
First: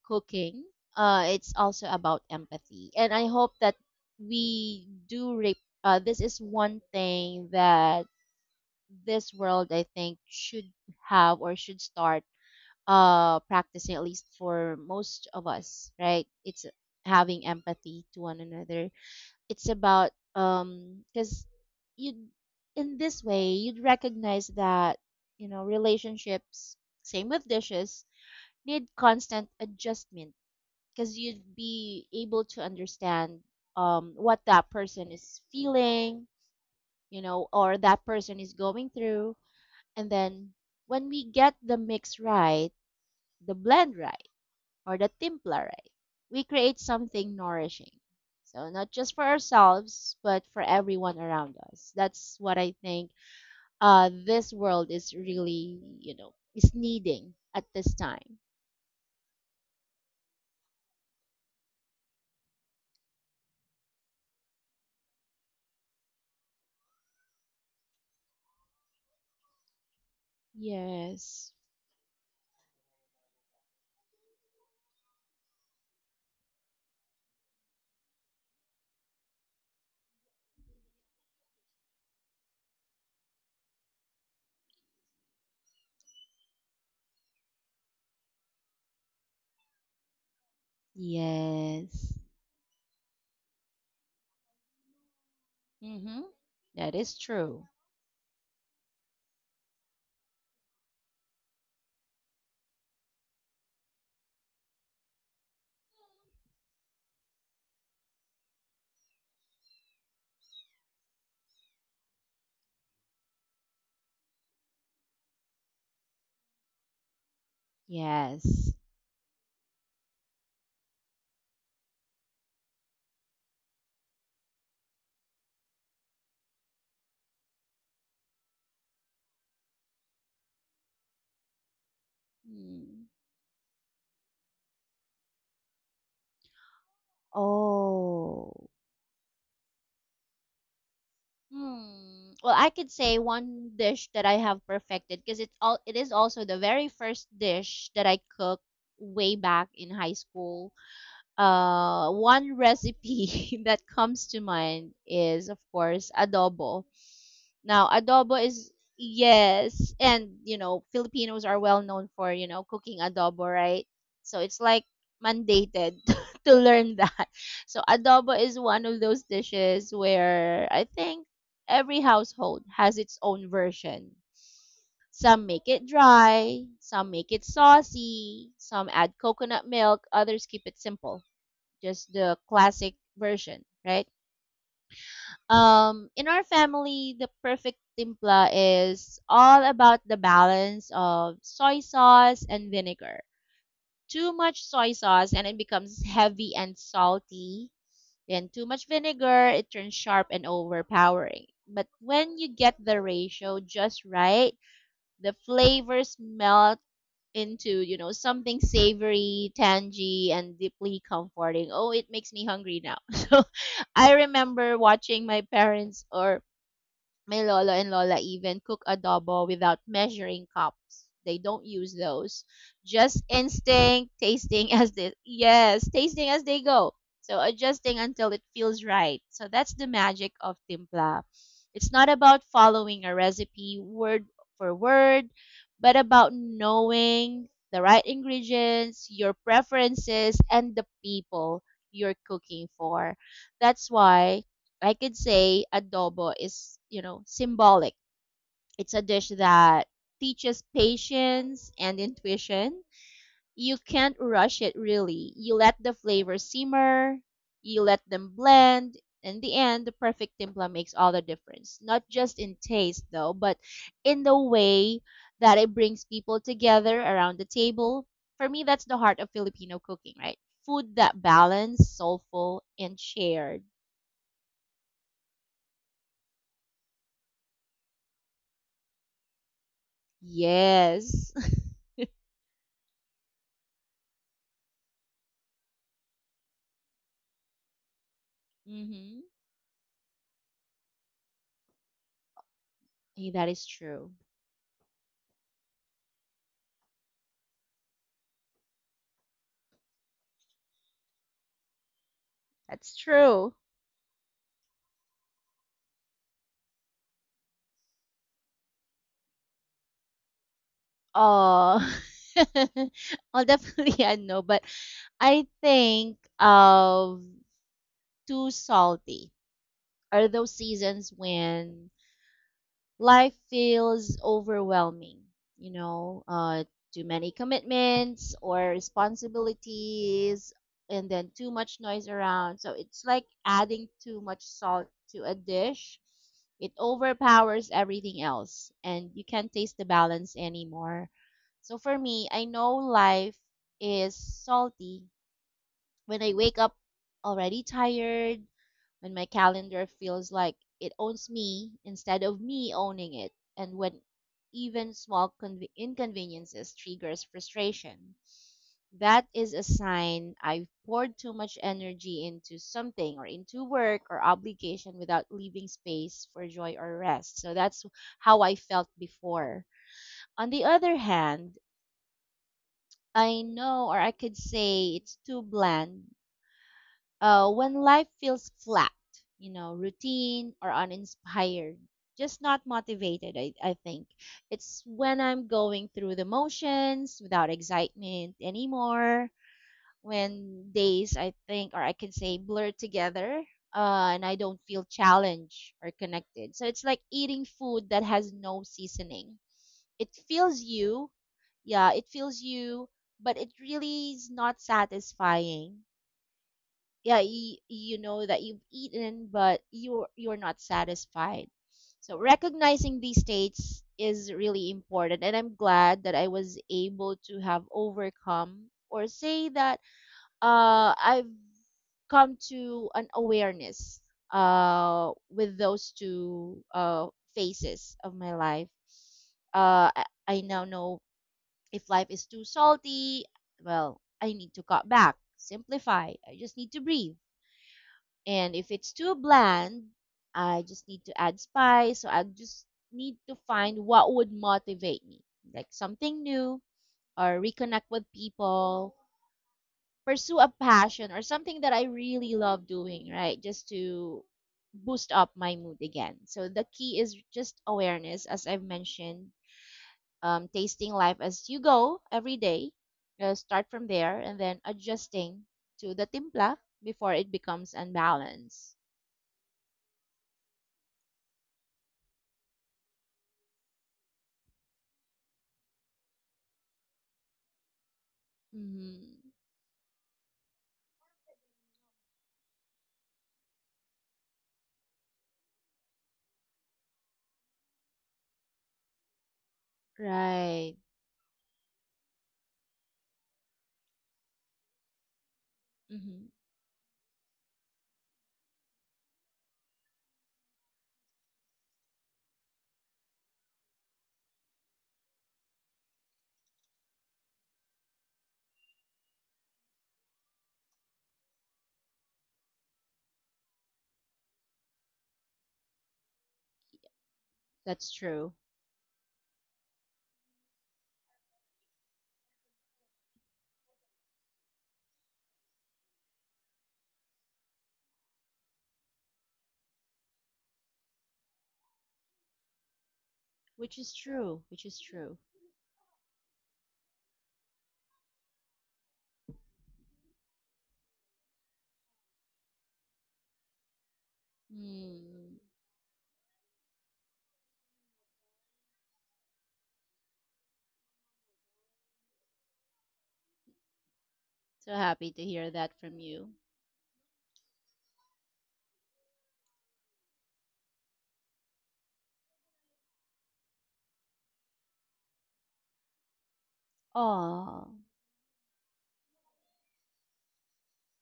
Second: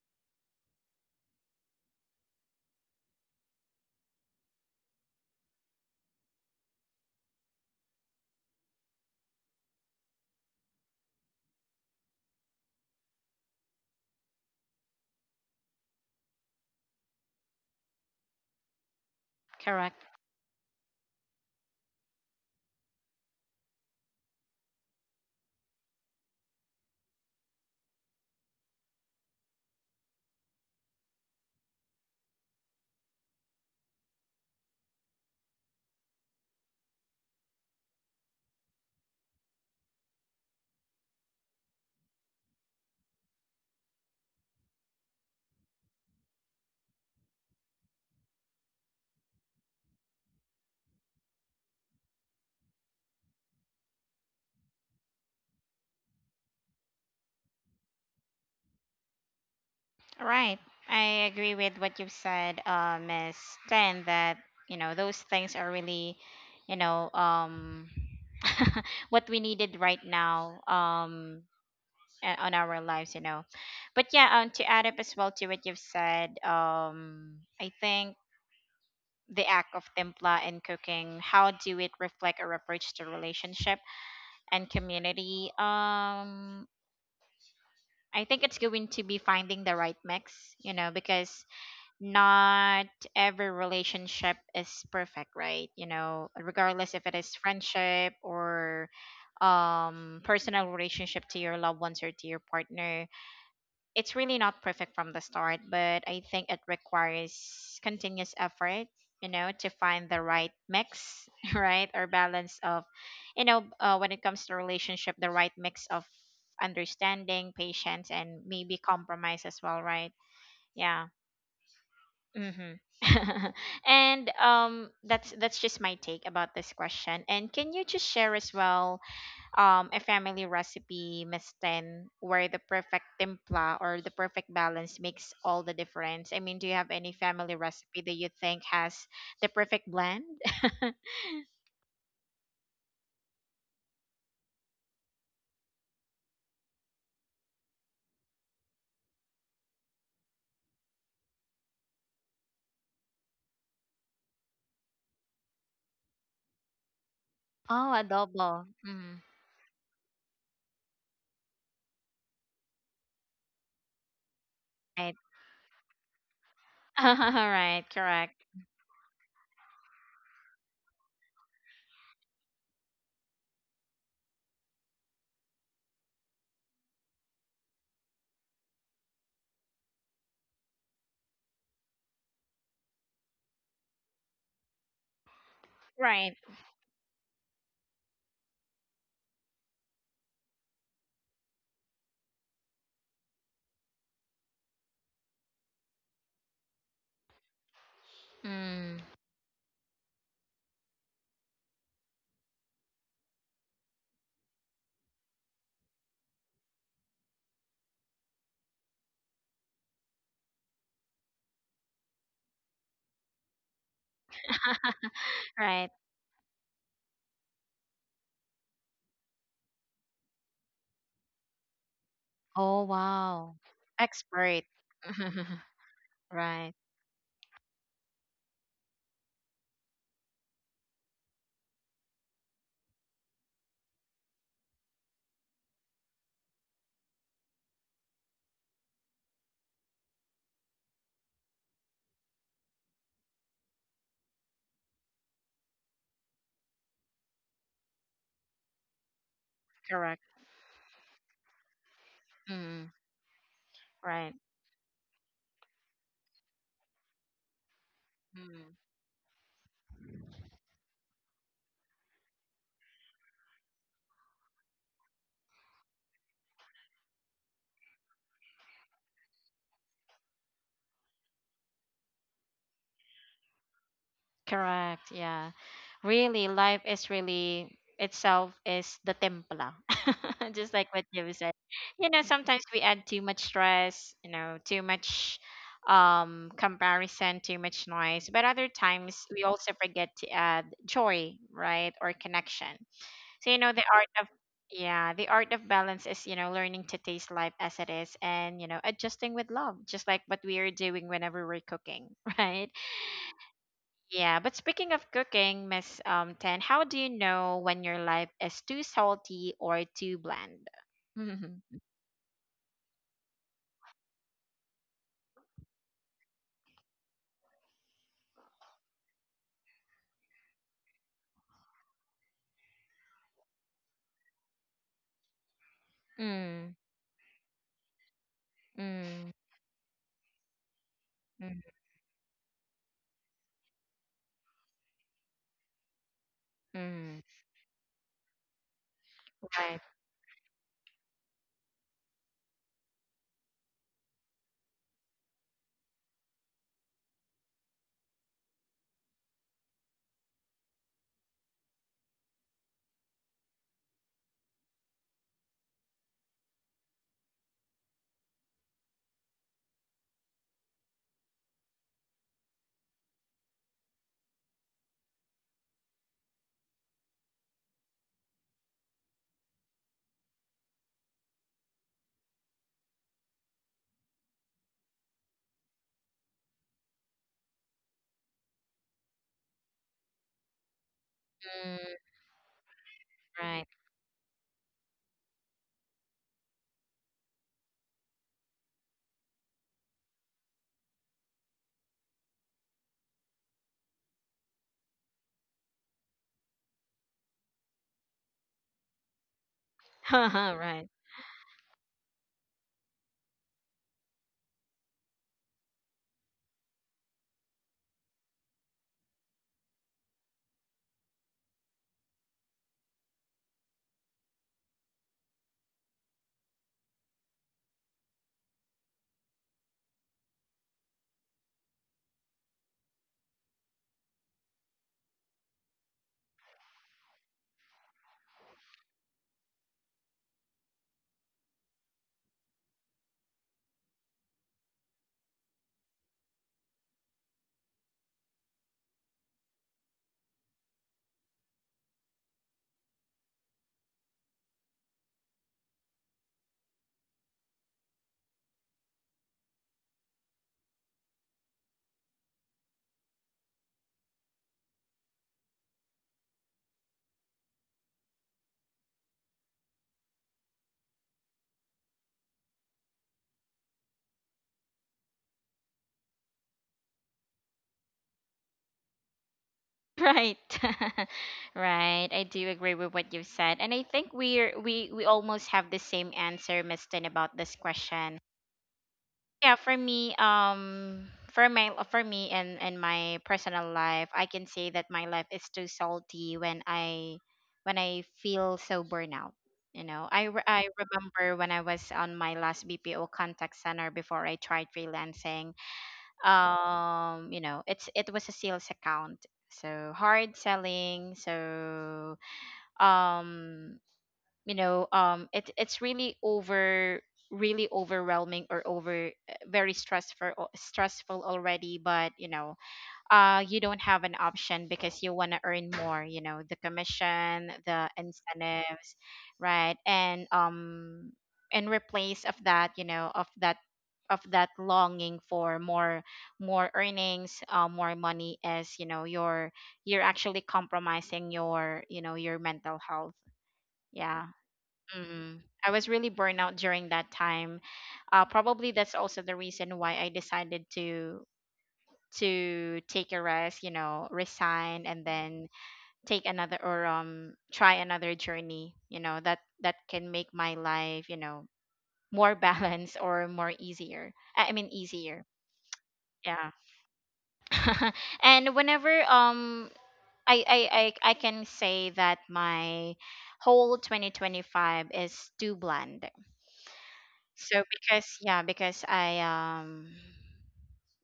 B: cooking, it's also about empathy. And I hope that we do. This is one thing that this world, I think, should have or should start practicing, at least for most of us, right? It's having empathy to one another. It's
A: Correct.
B: about, because you, in this way, you'd recognize that, you know, relationships, same with dishes, need constant adjustment because you'd be able to understand, what that person is feeling, you know, or that person is going through. And then when we get the mix right, the blend right, or the timpla right, we create something nourishing. So not just for ourselves, but for everyone around us. That's what I think, this world is really, you know, is needing at this time.
A: Right. I agree with what you've said, Miss Ten, that, you know, those things are really, you know, what we needed right now,
B: Yes.
A: a- on our lives, you know. But yeah, to add up as well to what you've said, I think the act of templa and cooking, how do it reflect our approach to relationship and community? I think it's going to be finding the right mix, you know, because
B: Yes.
A: not every relationship is perfect, right? You
B: Mm-hmm.
A: know,
B: That
A: regardless if it
B: is
A: is
B: true.
A: friendship or personal relationship to your loved ones or to your partner. It's really not perfect from the start, but I think it requires continuous effort, you know, to find the right mix, right? Or balance of, you know, when it comes to relationship, the right mix of understanding, patience, and
B: Yes.
A: maybe compromise as well, right? Yeah. Mm-hmm. And that's just my take about this question. And can you just share as well a family recipe, Miss Ten, where the perfect
B: Mm.
A: templa or the perfect balance makes all the difference? I mean, do you have any family recipe that you
B: Oh.
A: think has the perfect blend?
B: Hmm. Well, I could say one dish that I have perfected because it's all it is also the very first dish that I cooked way back in high school. One recipe that comes to mind is of course adobo. Now,
A: Oh,
B: adobo
A: adobo.
B: is
A: Mm,
B: yes, and you know, Filipinos are well known for, you know, cooking adobo, right? So it's like
A: right.
B: mandated to learn
A: All
B: that. So
A: right. Correct.
B: adobo is one of those dishes where I think every household has its own version. Some make it dry, some make it saucy, some add coconut milk, others keep it simple, just the classic version, right? In
A: Right.
B: our family, the perfect timpla is all about the balance of soy sauce and vinegar. Too much soy sauce and it becomes heavy and salty, and too much
A: Mm,
B: vinegar, it turns sharp and overpowering. But when you get the ratio just right, the flavors melt into, you know, something savory, tangy, and deeply comforting. Oh, it makes me hungry now. So I remember watching my
A: right.
B: parents or my lola and lola even cook adobo without measuring cups. They don't use those.
A: Oh
B: Just
A: wow.
B: instinct,
A: Expert.
B: tasting as they, yes, tasting as they
A: right.
B: go. So adjusting until it feels right. So that's the magic of timpla. It's not about following a recipe word for word, but about knowing the right ingredients, your preferences, and the people you're cooking for. That's why I could say adobo is, you know, symbolic. It's a dish that
A: Correct.
B: teaches patience and intuition.
A: Mm.
B: You can't
A: Right.
B: rush it really. You let the flavors simmer, you let them
A: Mm.
B: blend. In the end, the perfect timpla makes all the difference. Not just in taste though, but in the way that it brings people together around the table. For me, that's the heart of Filipino cooking, right? Food that balanced, soulful, and shared.
A: Correct. Yeah. Really, life is really itself is the templa. Just like what you
B: Yes.
A: said. You know, sometimes we add too much stress, you know, too much comparison, too much noise. But other
B: Mm-hmm.
A: times we also forget to add joy, right? Or connection.
B: Hey,
A: So
B: that
A: you
B: is
A: know the art
B: true.
A: of, yeah, the art of balance is, you know, learning to taste life as it is and, you know, adjusting with love, just like what we are doing whenever we're cooking, right?
B: That's true.
A: Yeah, but speaking of cooking, Miss Tan, how do you know when your life is too salty or too bland?
B: Oh, well, definitely I know, but I think of too salty are those seasons when life feels overwhelming, you know,
A: Mm,
B: too many commitments or
A: mm,
B: responsibilities, and then too
A: mm,
B: much noise around. So it's like adding too much salt to a dish. It
A: mm.
B: overpowers everything else, and you can't
A: Right.
B: taste the balance anymore. So for me, I know life is salty when I wake up already tired, when my calendar feels like it owns me instead of me owning it, and when even small inconveniences triggers frustration. That is a sign I've poured too much energy into something or into work or obligation without leaving space for joy or rest. So that's how I felt before. On the other hand, I know or I could say it's too bland, when life feels flat, you know, routine or uninspired,
A: Mm,
B: just not motivated, I,
A: right.
B: I think. It's when I'm going through the motions without excitement anymore, when days, I think, or I can say, blur together. And I don't feel challenged or connected. So it's like eating food that has no seasoning. It fills
A: right.
B: you, yeah, it fills you, but it really is not satisfying. Yeah, you know that you've eaten but you're not satisfied. So recognizing these states is really important, and I'm glad that I was able to have overcome or say that I've come to an awareness with those two phases of my life. Uh, I, I now know if life is too salty, well, I need to cut back, simplify, I just need to breathe. And if it's too bland, I just need to add spice. So I just need to find what would motivate me, like something new or reconnect with people, pursue a passion or something that I really love doing, right? Just to boost up my mood again. So the key is just awareness, as I've mentioned, tasting life as you go every day. Start from there and then adjusting to the timpla before it becomes unbalanced.
A: Right. right. I do agree with what you said. And I think we almost have the same answer, Miss Tin, about this question.
B: Hmm.
A: Yeah, for me, for my for me and my personal life, I can say that my life is too salty when I feel so burnout. You know, I re- I
B: Right.
A: remember when I was on my last BPO contact center before I tried freelancing.
B: Mm-hmm.
A: You know, it was a sales account, so hard selling, so um it's really over really overwhelming or over, very stressful stressful already. But you know, you don't have an option because you want to earn more, you know, the commission, the
B: That's true.
A: incentives, right? And in replace of that, you know, of that longing for more, more earnings, more money, is, you know, you're actually compromising your, you know, your mental health.
B: Which is
A: Yeah.
B: true. Which is true.
A: Mm. I was really burned out during that time. Probably that's also the reason why I decided to take a rest, you know, resign, and
B: Mm.
A: then take another or try another journey, you know, that that can make my life, you know, more balanced or more easier. I mean
B: So happy to
A: easier.
B: hear that from you.
A: Yeah. And whenever I, I I can say that my whole 2025 is too bland. So
B: Oh.
A: because yeah, because I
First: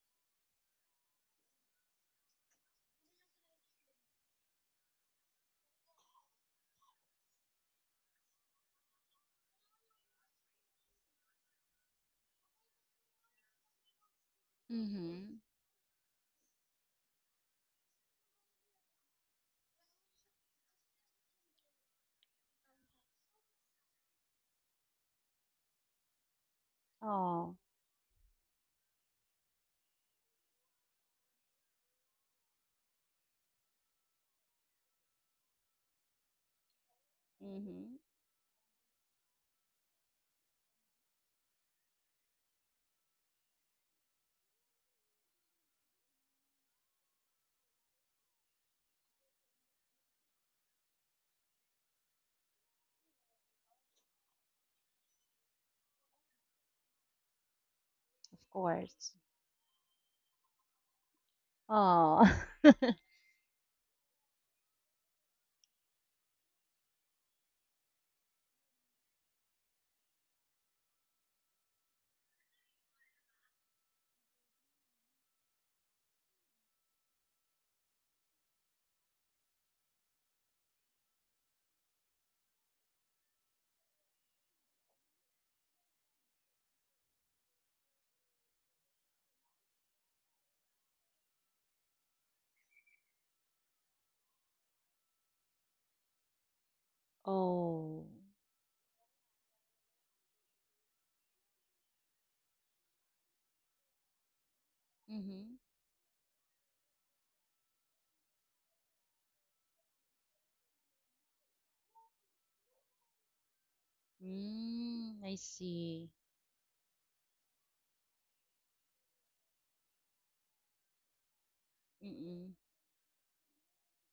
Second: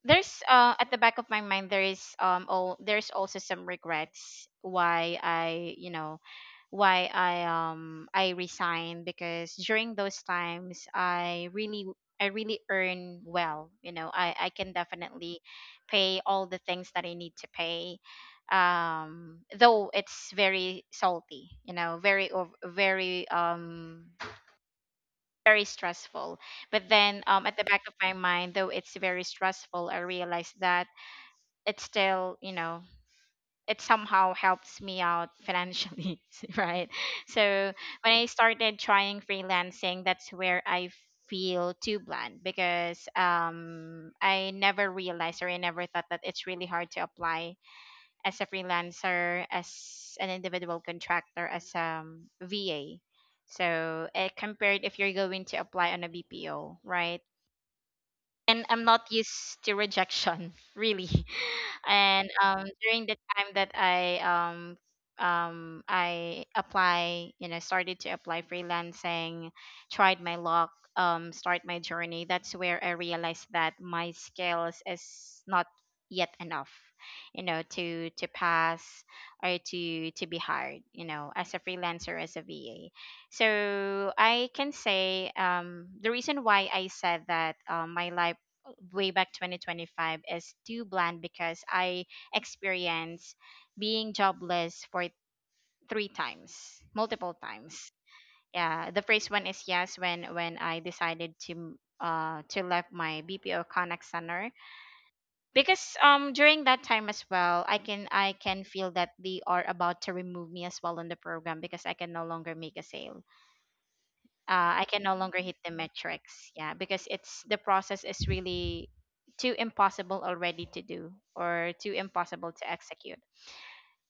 A: there's at the back of my mind there is oh, there's also some regrets why I, you know, why I resigned, because during those times I really earn well. You know, I can
B: Mm-hmm.
A: definitely pay all the things that I need to pay, though it's very salty, you know, very ov- very very stressful. But then
B: Oh.
A: at the back of my mind, though it's very stressful, I realize that it still, you know, it somehow helps me out financially, right? So
B: Mm-hmm.
A: when I started trying freelancing, that's where I feel too bland because I never realized or I never thought that it's really hard to apply as a freelancer, as an individual contractor, as VA. So it compared if you're going to apply on a BPO, right?
B: Of
A: And I'm
B: course.
A: not used to rejection, really.
B: Oh.
A: And during the time that I apply, you know, started to apply freelancing, tried my luck, start my journey. That's where I realized that my skills is not yet enough, you know, to pass or to be hired, you know, as a freelancer as a VA. So I can say the reason why I said that my life way back 2025 is too bland, because I experienced being jobless for 3 times, multiple times.
B: Oh.
A: Yeah, the first one is yes, when I decided to left my BPO Connect Center,
B: Mm-hmm.
A: because during that time as well I can feel that they are about to remove me as well on the program, because I can no longer make a sale, I can no
B: Mm, I
A: longer hit the
B: see.
A: metrics. Yeah, because it's the process is really too impossible already to do, or too
B: Mm-mm.
A: impossible to execute.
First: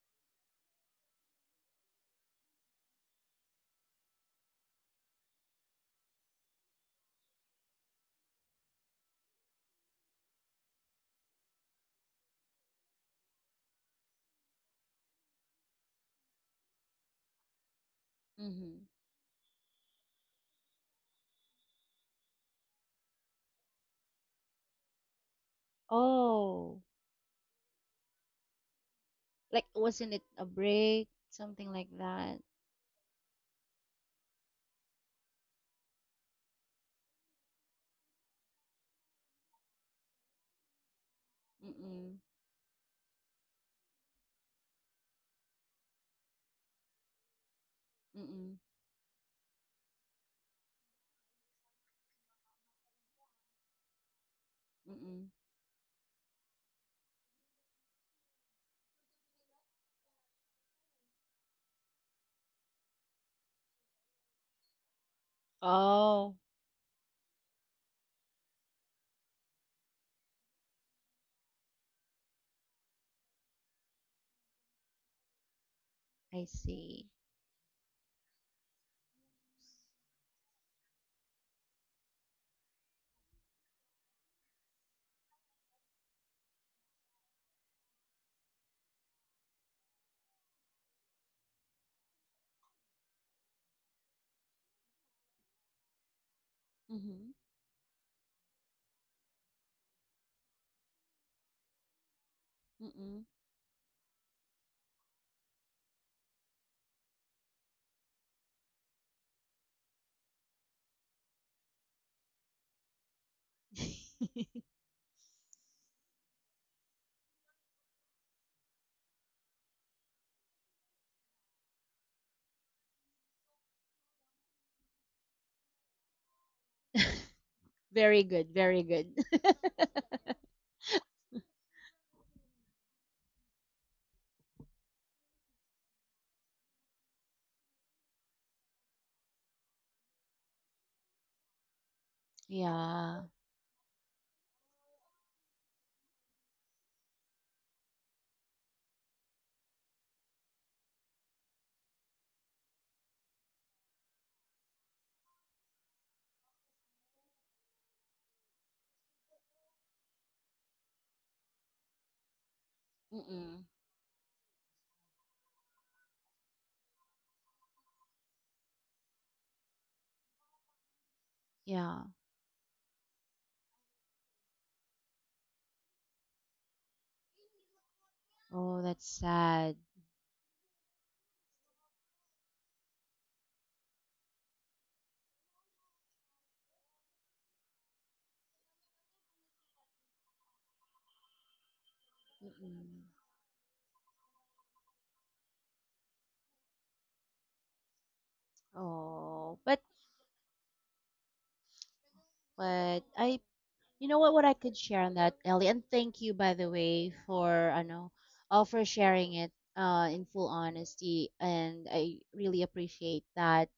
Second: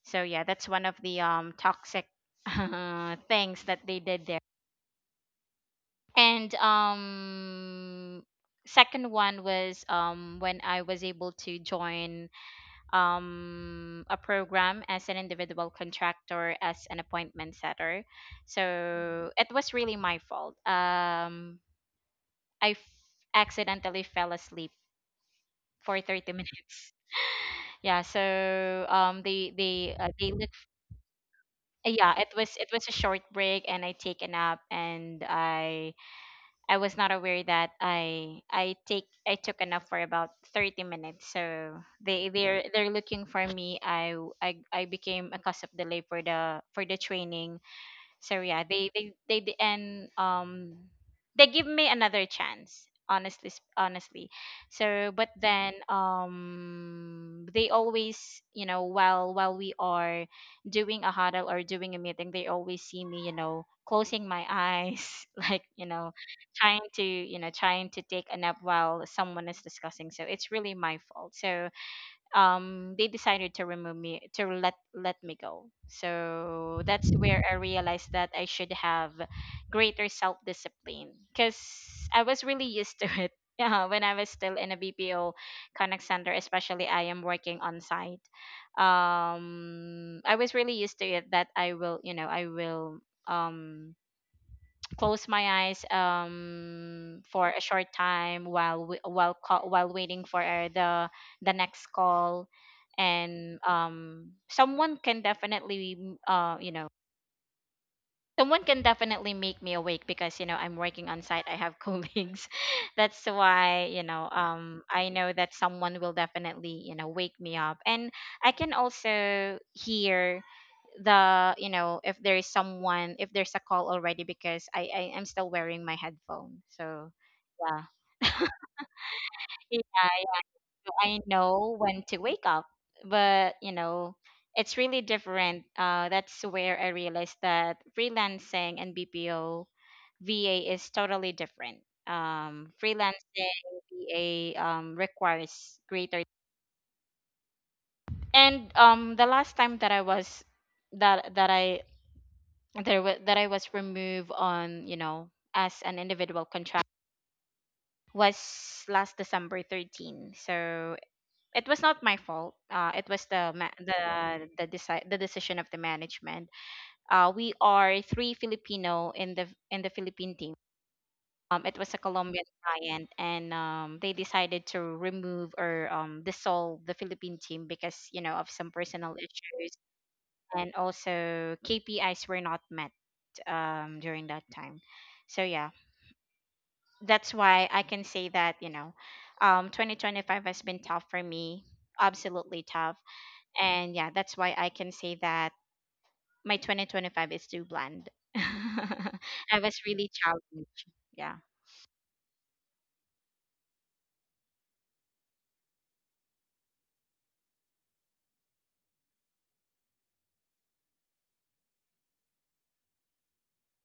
A: So yeah, that's one of the toxic things that they did there. And second one was when I was able to join a program as an individual contractor as an appointment setter.
B: Mm-hmm.
A: So it was really my fault. I f- accidentally fell asleep for 30
B: Oh.
A: minutes. Yeah, so
B: Like, wasn't it
A: they
B: a
A: look,
B: break? Something like
A: yeah, it
B: that.
A: was a short break, and I take a nap, and I was not aware that I took a nap for about 30 minutes. So
B: Mm-mm.
A: they're looking for me. I I became a cause of delay for the training. So
B: Mm-mm.
A: yeah, they d- and they give me another chance, honestly, sp- honestly. So but
B: Mm-mm.
A: then they always, you know, while we are doing a huddle or doing a meeting, they always see me, you know, closing my eyes, like, you know,
B: Oh.
A: trying to, you know, trying to take a nap while someone is discussing. So it's really my fault. So they decided to remove me, to let me go.
B: I
A: So that's
B: see.
A: where I realized that I should have greater self discipline, because I was really used to it, yeah, when I was still in a BPO connect center, especially I am working on site. I was really used to it, that I will, you know, I will um close my eyes
B: Mm-hmm.
A: for a short time while waiting for, the next call,
B: Mm-mm.
A: and someone can definitely you know, someone can definitely make me awake, because you know I'm working on site, I have colleagues. That's why, you know, I know that someone will definitely, you know, wake me up, and I can also hear the, you know, if there is someone, if there's a call already, because I am still wearing my headphone, so yeah.
B: Very good, very good.
A: Yeah, yeah. So I know when to wake up, but it's really different. That's where I realized that freelancing and BPO VA is totally different.
B: Yeah.
A: Freelancing VA requires greater. And the last time that I was, that I that I was removed on, as an individual contract was last December 13. So it was not my fault. It was the
B: Mm-mm.
A: ma- the the the decision of the management. We are three Filipino in the Philippine team. It was a
B: Yeah.
A: Colombian client, and they decided to remove or dissolve the Philippine team because, of some
B: Oh, that's
A: personal issues,
B: sad.
A: and also KPIs were not met during that time. So yeah, that's why I can say that, 2025 has been tough for me, absolutely tough.
B: Mm-mm.
A: And yeah, that's why I can say that my 2025 is too bland. I
B: Oh,
A: was
B: but
A: really challenged. Yeah.
B: but I, you know what I could share on that, Ellie, and thank you by the way for I know, for sharing it in full honesty and I really appreciate that.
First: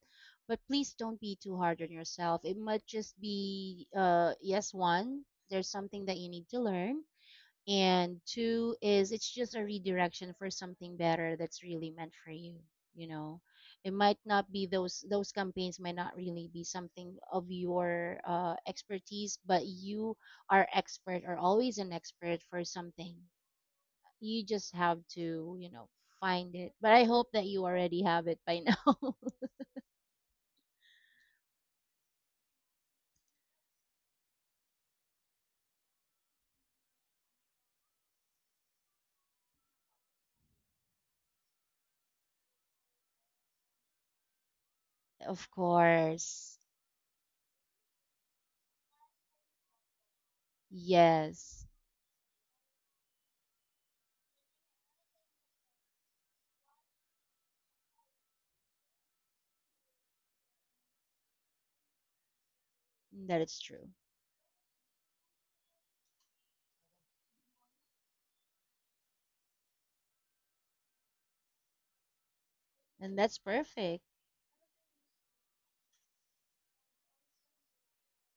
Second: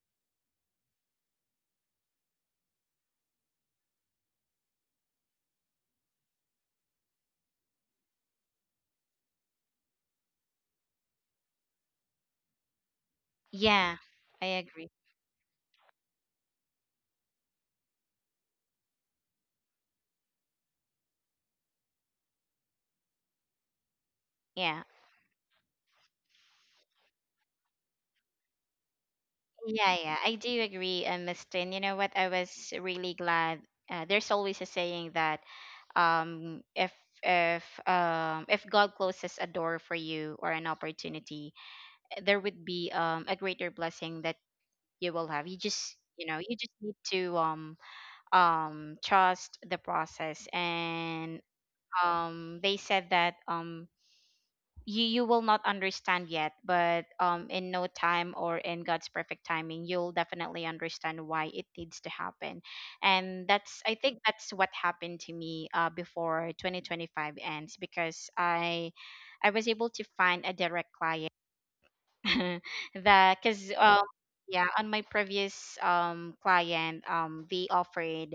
B: But please don't be too hard on yourself. It might just be yes one, there's something that you need to learn, and two is it's just a redirection for something better that's really meant for you you know It
A: Yeah,
B: might
A: I
B: not be
A: agree.
B: those campaigns might not really be something of your expertise, but you are expert or always an expert for something. You just
A: Yeah.
B: have to find it, but I hope that you already have it by now.
A: Yeah, yeah, I do agree, Miss Tin. You know what? I was really glad. There's always a saying that, if if God closes a door for you or an opportunity, there would be a greater blessing that you will have.
B: Of
A: You just, you
B: course.
A: just need to trust the process, and
B: Yes,
A: they said that, you will not understand yet, but in no time, or in God's perfect timing, you'll definitely understand why it needs to happen.
B: that
A: And
B: is
A: that's,
B: true.
A: I think that's what happened to me before 2025 ends, because I was able to find a direct client.
B: And
A: the
B: that's
A: because
B: perfect.
A: Yeah, on my previous client, they offered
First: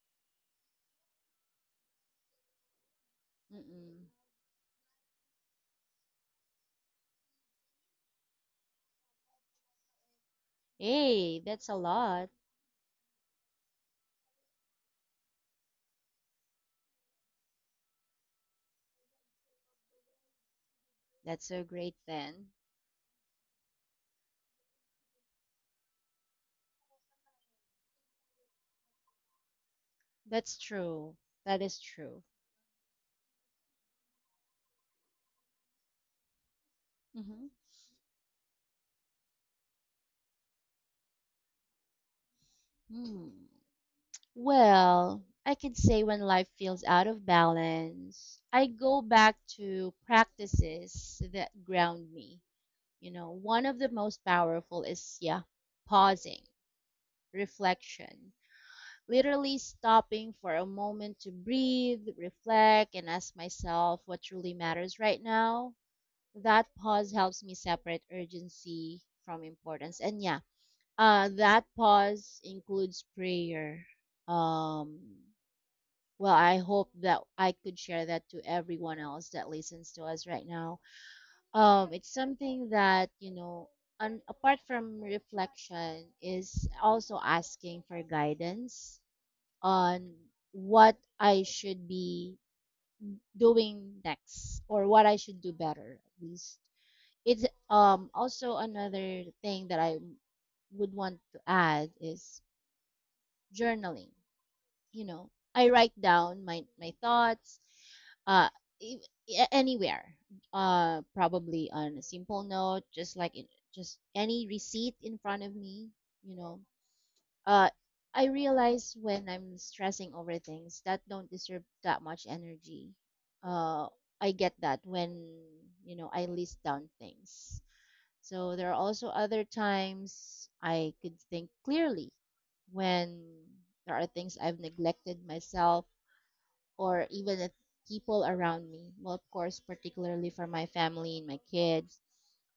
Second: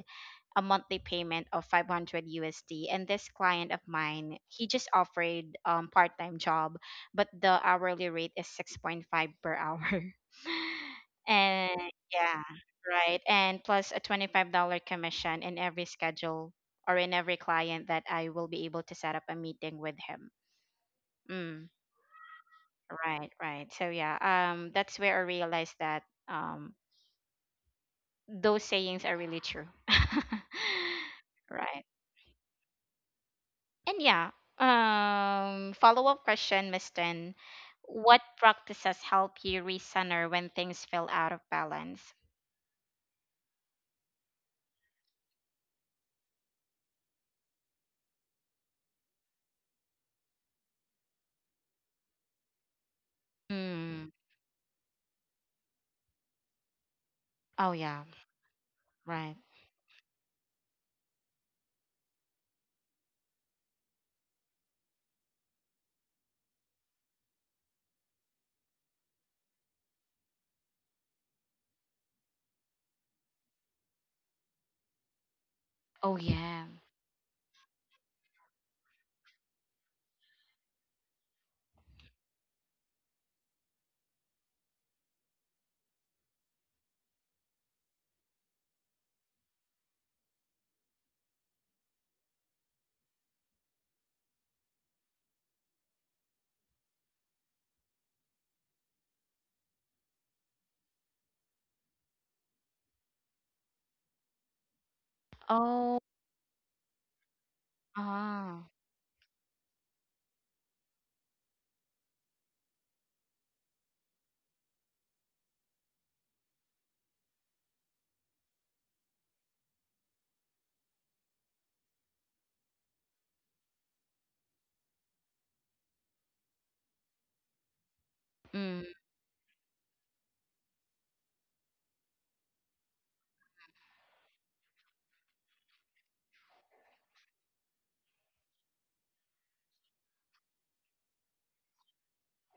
A: a monthly payment of 500 USD, and this client of
B: Mm-mm.
A: mine, he just offered part-time job, but the hourly rate is 6.5 per hour.
B: Hey, that's
A: And
B: a lot.
A: yeah, right, and plus a $25 commission in every schedule, or in every client that I will be able to set up a meeting with him.
B: That's so
A: Mm.
B: great then.
A: Right, right. So yeah, that's where I realized that, those sayings are really true.
B: That's true. That is
A: Right.
B: true.
A: And yeah, follow-up question, Miss Tin.
B: Mhm.
A: What practices help you recenter when things feel out of balance?
B: Hmm. Well, I could say when life feels out of balance, I go back to practices that ground me. You know, one of the
A: Mm.
B: most powerful is, yeah, pausing,
A: Oh yeah,
B: reflection,
A: right.
B: literally stopping for a moment to breathe, reflect, and ask myself what truly matters right now. That pause helps me separate urgency from importance. And yeah, that pause includes prayer. Um,
A: Oh
B: well, I
A: yeah.
B: hope that I could share that to everyone else that listens to us right now. It's something that, you know, apart from reflection, is also asking for guidance on what I should be doing next or what I should do better, at least. It's also another thing that I would want to add is journaling, you know I write
A: Oh.
B: down my thoughts uh
A: Ah.
B: anywhere, probably on a simple note, just like in, just any receipt in front of me, you know uh I realize when I'm stressing over things that don't deserve that much energy. uh I get that when, you know, I list down things, so there are
A: Mm.
B: also other times I could think clearly when there are things I've neglected myself or even the people around me. Well, of course, particularly for my family and my kids.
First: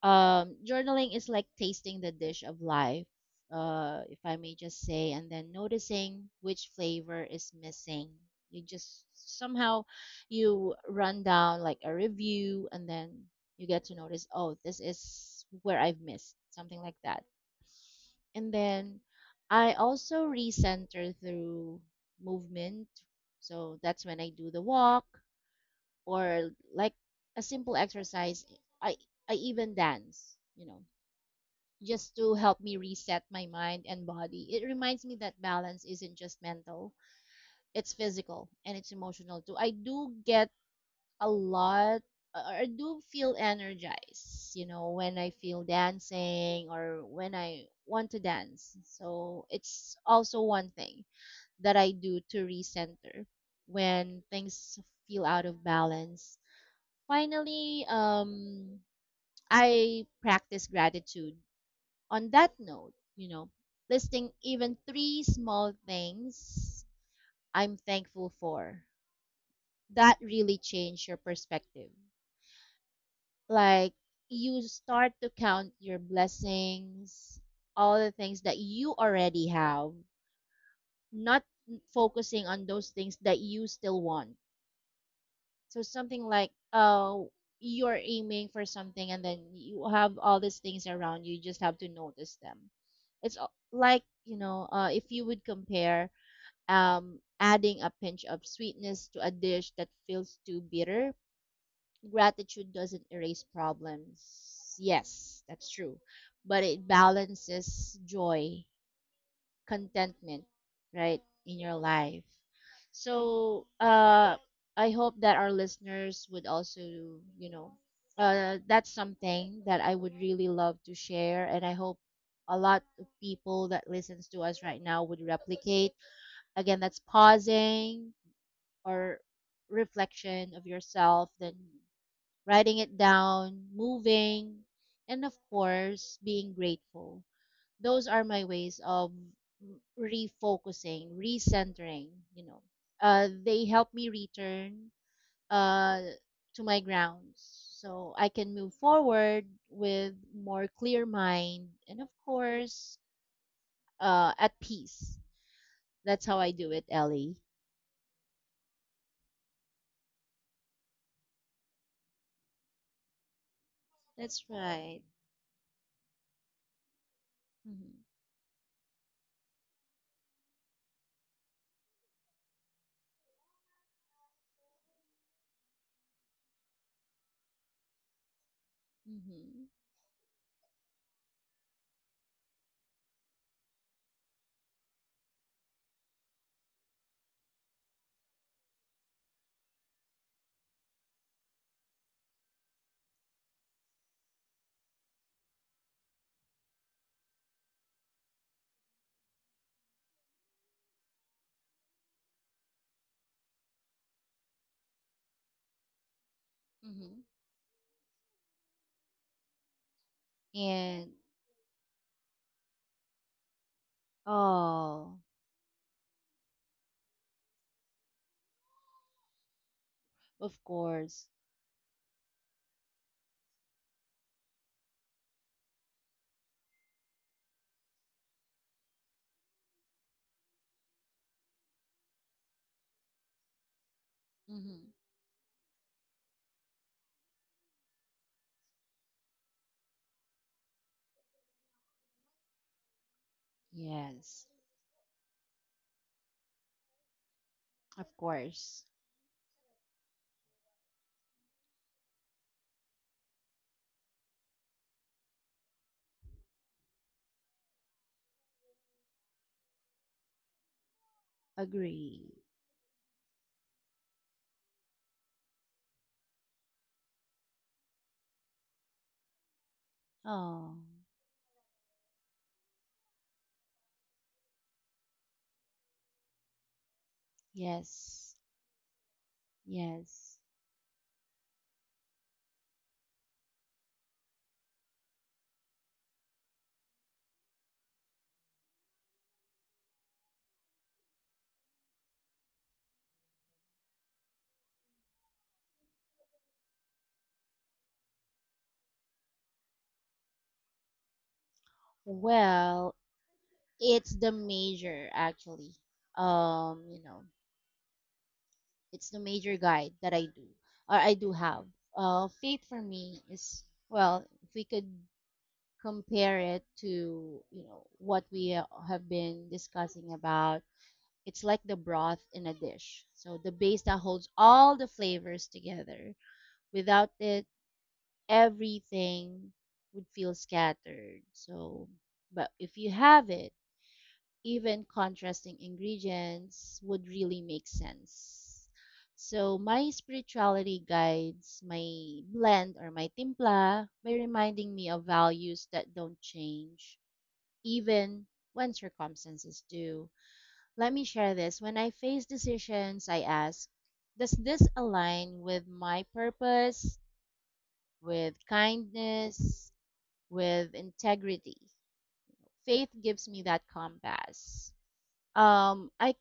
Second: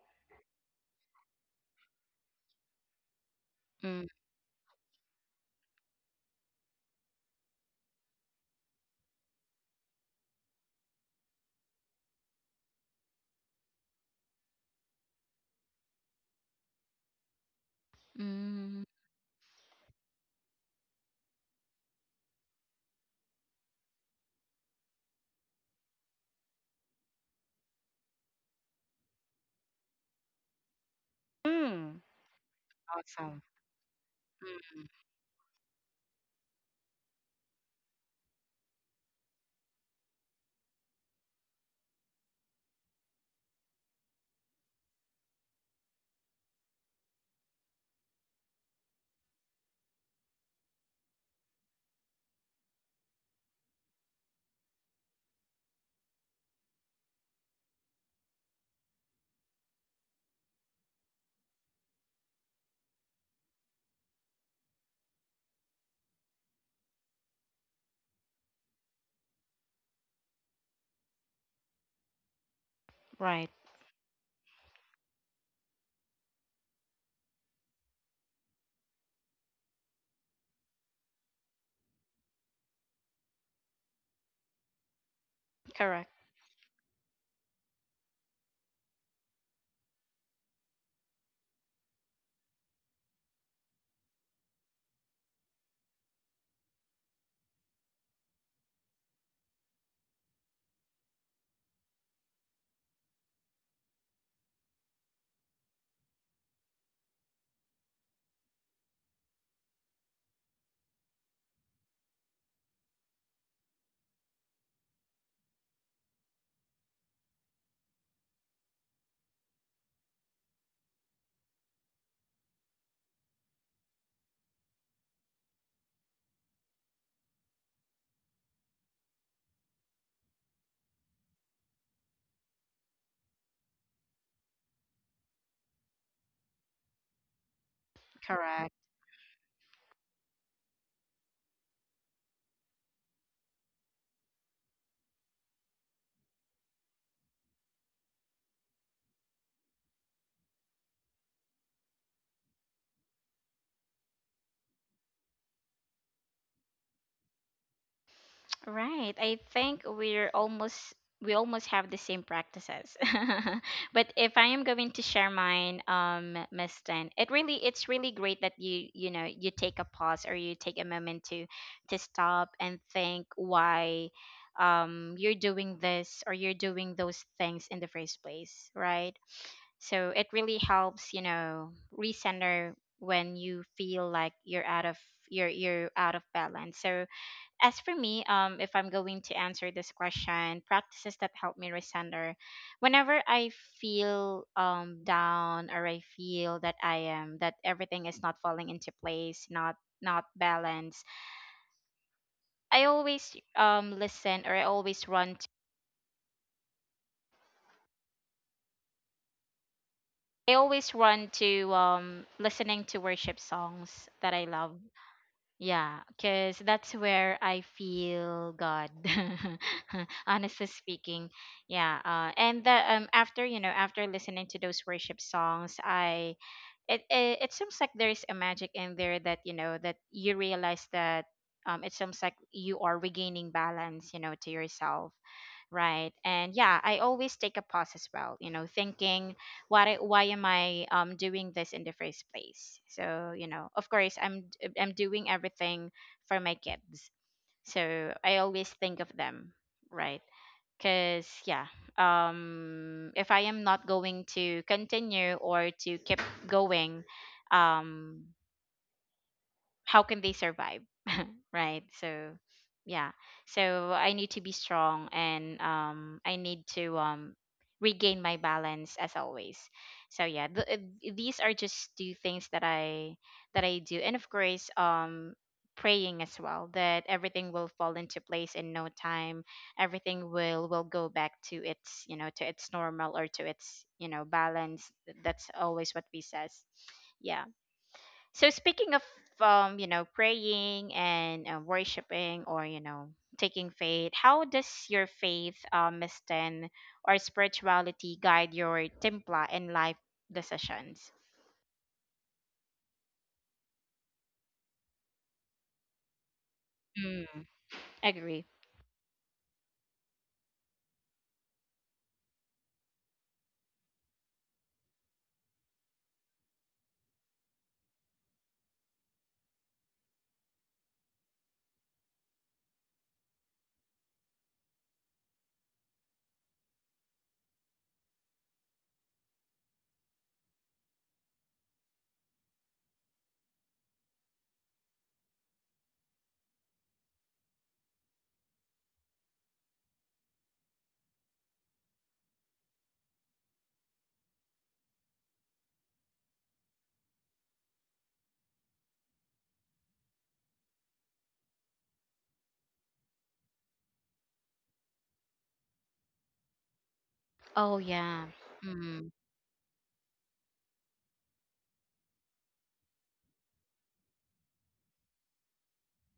B: Journaling is like tasting the dish of life,
A: Mm.
B: if I may just say, and then noticing which flavor is missing. You just somehow you run down like a review, and then you get to notice, oh, this is where I've missed something like that. And
A: Mm.
B: then I also recenter through movement. So that's when I do the walk, or like a simple exercise. I I even dance, you know,
A: Mm.
B: just to help me reset
A: Awesome.
B: my mind and body. It
A: Mm.
B: reminds me that balance isn't just mental, it's physical and it's emotional too. I do get a lot, or I do feel energized, you know, when I feel dancing or when I want to dance. So it's also one thing that I do to recenter when things feel out of balance. Finally, I practice gratitude. On that note, you know, listing even three small things I'm thankful for that really change your perspective.
A: Right.
B: Like, you start to count your blessings, all the things that you already have, not focusing on those things that you still want. So
A: Correct.
B: something like, oh, you're aiming for something and then you have all these things around you, you just have to notice them. Like, you know, if you would compare adding a pinch of sweetness to a dish that feels too bitter, gratitude doesn't erase problems. Yes, that's true. But it balances joy, contentment, right, in your life. So, I hope that our listeners would also, you know, that's something that I would really love to share. And I hope a lot of people that listens to us right now would replicate. Again, that's pausing or reflection of yourself, then writing it down, moving, and of course, being grateful. Those are my
A: Correct.
B: ways of refocusing, recentering, you know. They help me return, uh, to my grounds so I can move forward with more clear mind and, of course, at peace. That's how I do it, Ellie.
A: Right. I think we're almost, we almost have the same practices. But if
B: That's
A: I am going to
B: right.
A: share mine, Miss Tan, it really, it's
B: Mm-hmm.
A: really great that you know you take a pause, or you take a moment to stop and think why you're doing this, or you're doing those things in the first place, right?
B: Mm-hmm.
A: So it really helps, recenter when you feel like you're out of, you're out of balance. So as for me, if I'm going to answer this question, practices that help me recenter. Whenever I feel down, or I feel that I am, that everything is not falling into place, not, not balanced, I always listen, or I always run to,
B: Mm-hmm.
A: I always
B: And,
A: run to listening to worship songs that I love.
B: oh,
A: Yeah, because that's where I feel God,
B: of
A: honestly
B: course.
A: speaking. Yeah, and the, after, after listening to those worship songs, I it, it it seems like there is a magic in there that, that you realize that, it seems like you are regaining balance, to
B: Mm-hmm.
A: yourself. Right. And yeah, I always take a pause as well, you know, thinking, why am I doing this in the first place? So, you know, of course
B: Yes,
A: I'm doing everything for my kids.
B: of
A: So, I always
B: course.
A: think of them, right? Cuz yeah, if I am not going to continue, or to keep going, um how can they survive? Right,
B: Agree.
A: so yeah. So I need to be strong, and I need to regain my balance, as always. So yeah,
B: Oh,
A: these are just two things that I do. And of course, praying as well, that everything will fall into
B: yes,
A: place in no time. Everything
B: yes.
A: will, go back to its, you know, to its normal, or to its, you know, balance. That's always what we says. Yeah. So, speaking of you know, praying, and worshiping, or you know, taking faith, how does your faith, Misten, or spirituality guide your templa and life decisions?
B: Well, it's the major actually. You know,
A: Mm, agree.
B: it's the major guide that I do, or I do have. Faith for me is, well, if we could compare it to, you know, what we have been discussing about, it's like the broth in a dish. So the base that holds all the flavors together. Without it, everything would feel scattered. So, but if you have it, even contrasting ingredients would really make sense. So, my spirituality guides my blend or my timpla by reminding me of values that don't change, even when circumstances do. Let me share this. When I face decisions, I ask, does this align with my purpose,
A: Oh yeah.
B: with
A: Mm,
B: kindness, with integrity. Faith gives me that compass. I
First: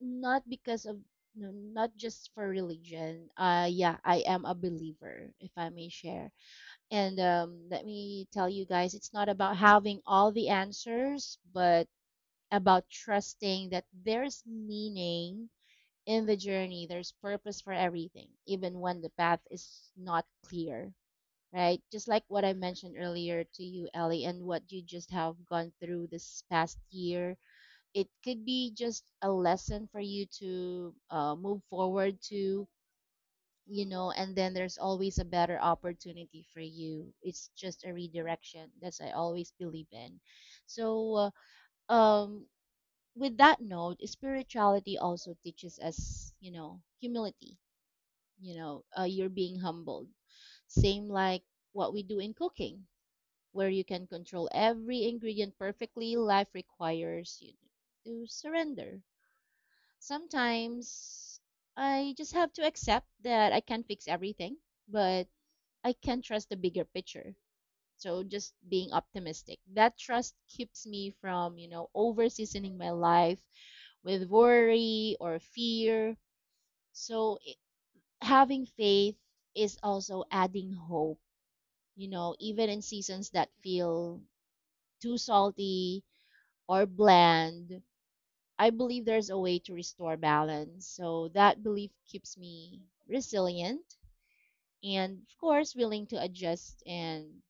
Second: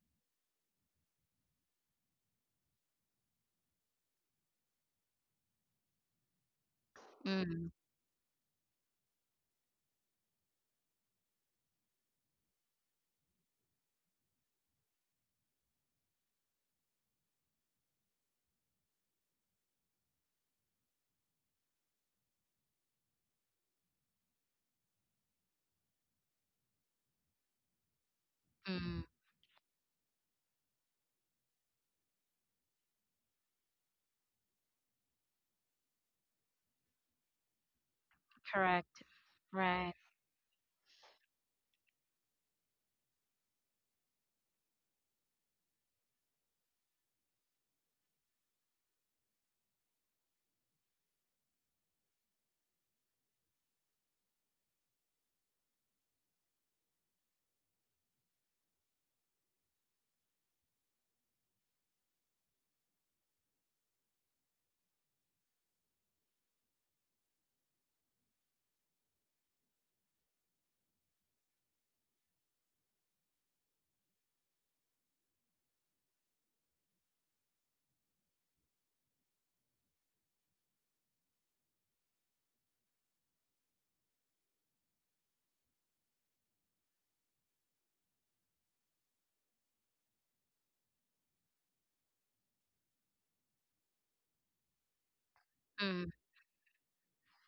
B: Not because of, no, not just for religion. Yeah, I am a believer, if I may share. And
A: mm,
B: let me tell you guys, it's not about having all the answers, but about trusting that there's meaning in the journey, there's purpose for everything, even when the path is not clear, right? Just like what I mentioned earlier to you, Ellie, and what you just have gone through this past year, it could be
A: mm,
B: just a lesson for you to move forward to, you know, and then there's always a better opportunity for you. It's just a redirection. That's
A: correct.
B: I always believe
A: Right.
B: in. So, uh, um, with that note, spirituality also teaches us, you know, humility. You know, you're being humbled. Same like what we do in cooking, where you can control every ingredient perfectly, life requires you to surrender. Sometimes I just have to accept that I can't fix everything, but I can trust the bigger picture. So just being optimistic. That trust keeps me from, you know, over seasoning my life with worry or fear. So i- Having faith is also adding hope, you know, even in seasons that feel too salty, or bland, I believe there's a way to restore balance. So that belief keeps me resilient and, of course, willing
A: Mm,
B: to adjust and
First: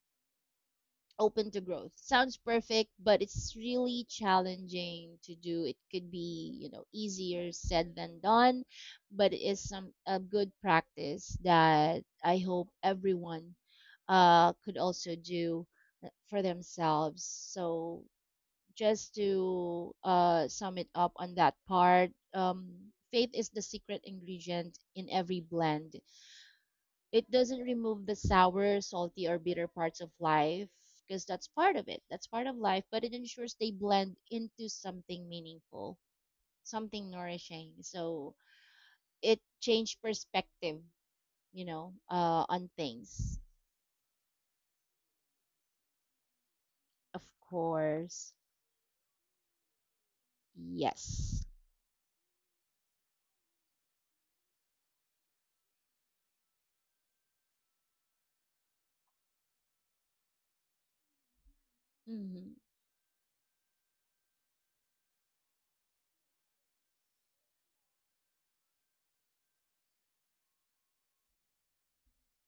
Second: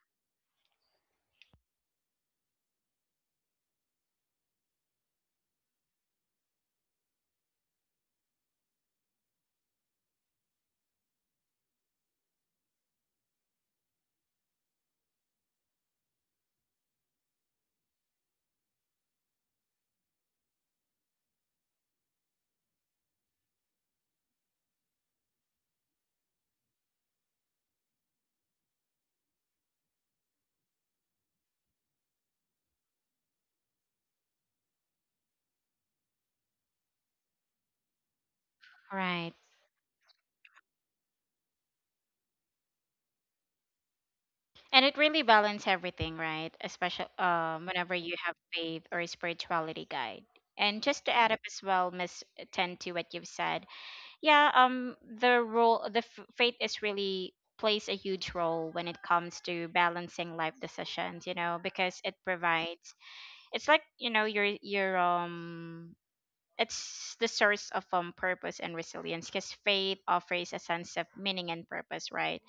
B: open to growth. Sounds perfect, but it's really challenging to do. It could be, you know, easier said than done, but it is some a good practice that I hope everyone could also do for themselves. So just to sum it up on that part, faith is the secret ingredient in every blend. It doesn't remove the sour, salty, or bitter parts of life because that's part of it. That's part of life, but it ensures they blend into something meaningful, something nourishing. So
A: right.
B: it changed perspective, you know, on things.
A: And it really balances everything, right? Especially
B: Of
A: whenever you
B: course.
A: have faith or spirituality guide. And just to add up
B: Yes.
A: as well, Miss Ten, to what you've said, yeah, the role, faith is really, plays a huge role when it comes to balancing life decisions, you know, because it
B: Hmm.
A: provides, it's like, you know, your it's the source of purpose and resilience, because faith offers a sense of meaning and purpose, right?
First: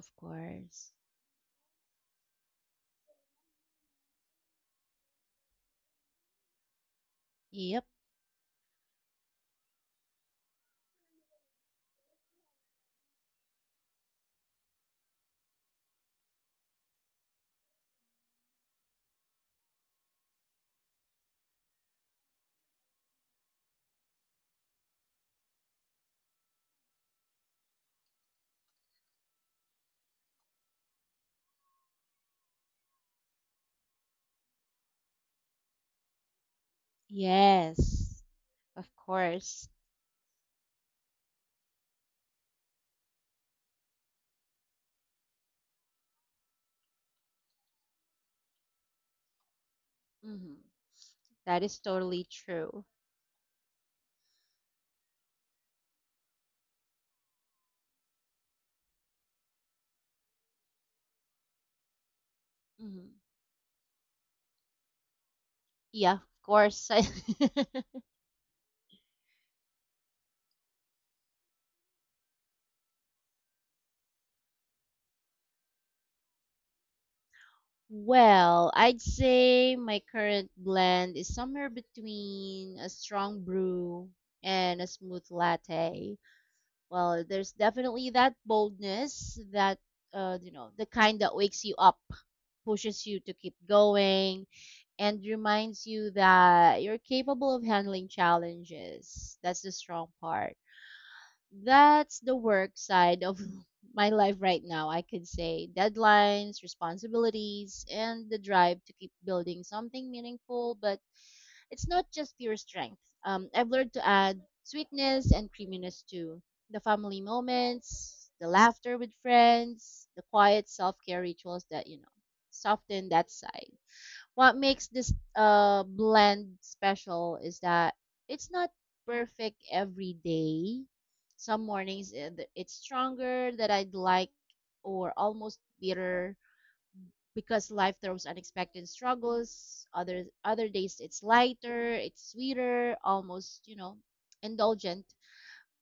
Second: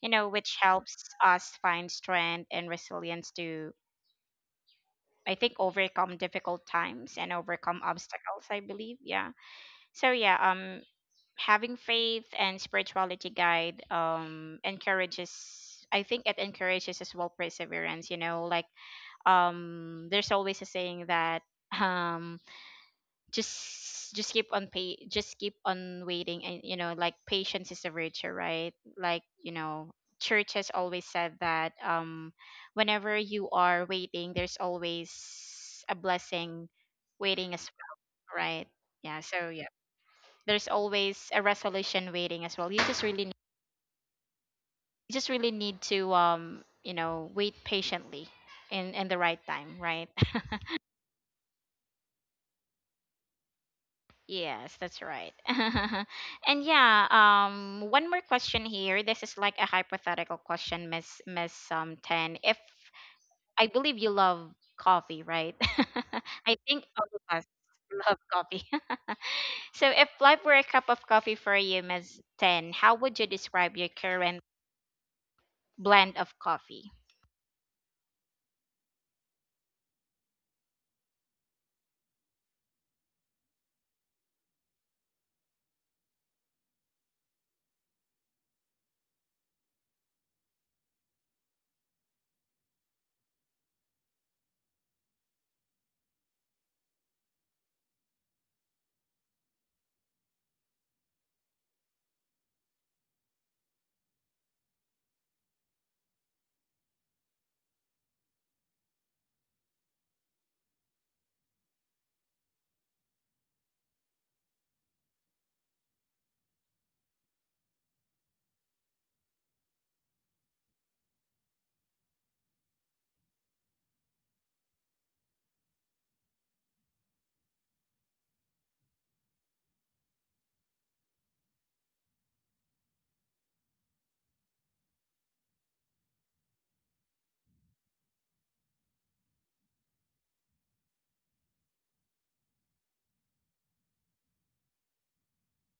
A: You know, which
B: course.
A: helps us find strength and resilience to, I think, overcome difficult times and overcome
B: Yep.
A: obstacles, I believe. Yeah. So yeah, having faith and spirituality guide, encourages, I think it encourages as well perseverance, you know, like, there's always a saying that um just keep on waiting, and you know, like, patience is a virtue, right? Like, you know, church has always said that, whenever you are waiting, there's always a blessing waiting as well,
B: Yes.
A: right?
B: Of
A: Yeah. So yeah,
B: course.
A: there's always a resolution waiting as well. You just really need, you just really need to, you know, wait patiently in the right time, right?
B: Hmm. That is totally true.
A: Yes, that's right. And yeah, one more question here. This is like a hypothetical question, Miss Ten. If
B: Hmm.
A: I believe you love coffee, right?
B: Yeah, of
A: I think
B: course. I
A: all of us love coffee. So if life were a cup of coffee for you, Miss Ten, how would you describe your current blend of coffee?
B: well, I'd say my current blend is somewhere between a strong brew and a smooth latte. Well, there's definitely that boldness that, you know, the kind that wakes you up, pushes you to keep going, and reminds you that you're capable of handling challenges. That's the strong part. That's the work side of my life right now, I could say. Deadlines, responsibilities, and the drive to keep building something meaningful, but it's not just pure strength. I've learned to add sweetness and creaminess too. The family moments, the laughter with friends, the quiet self care rituals that, you know, soften that side. What makes this blend special is that it's not perfect every day. Some mornings it's stronger than I'd like, or almost bitter, because life throws unexpected struggles. Other days it's lighter, it's sweeter, almost, you know, indulgent,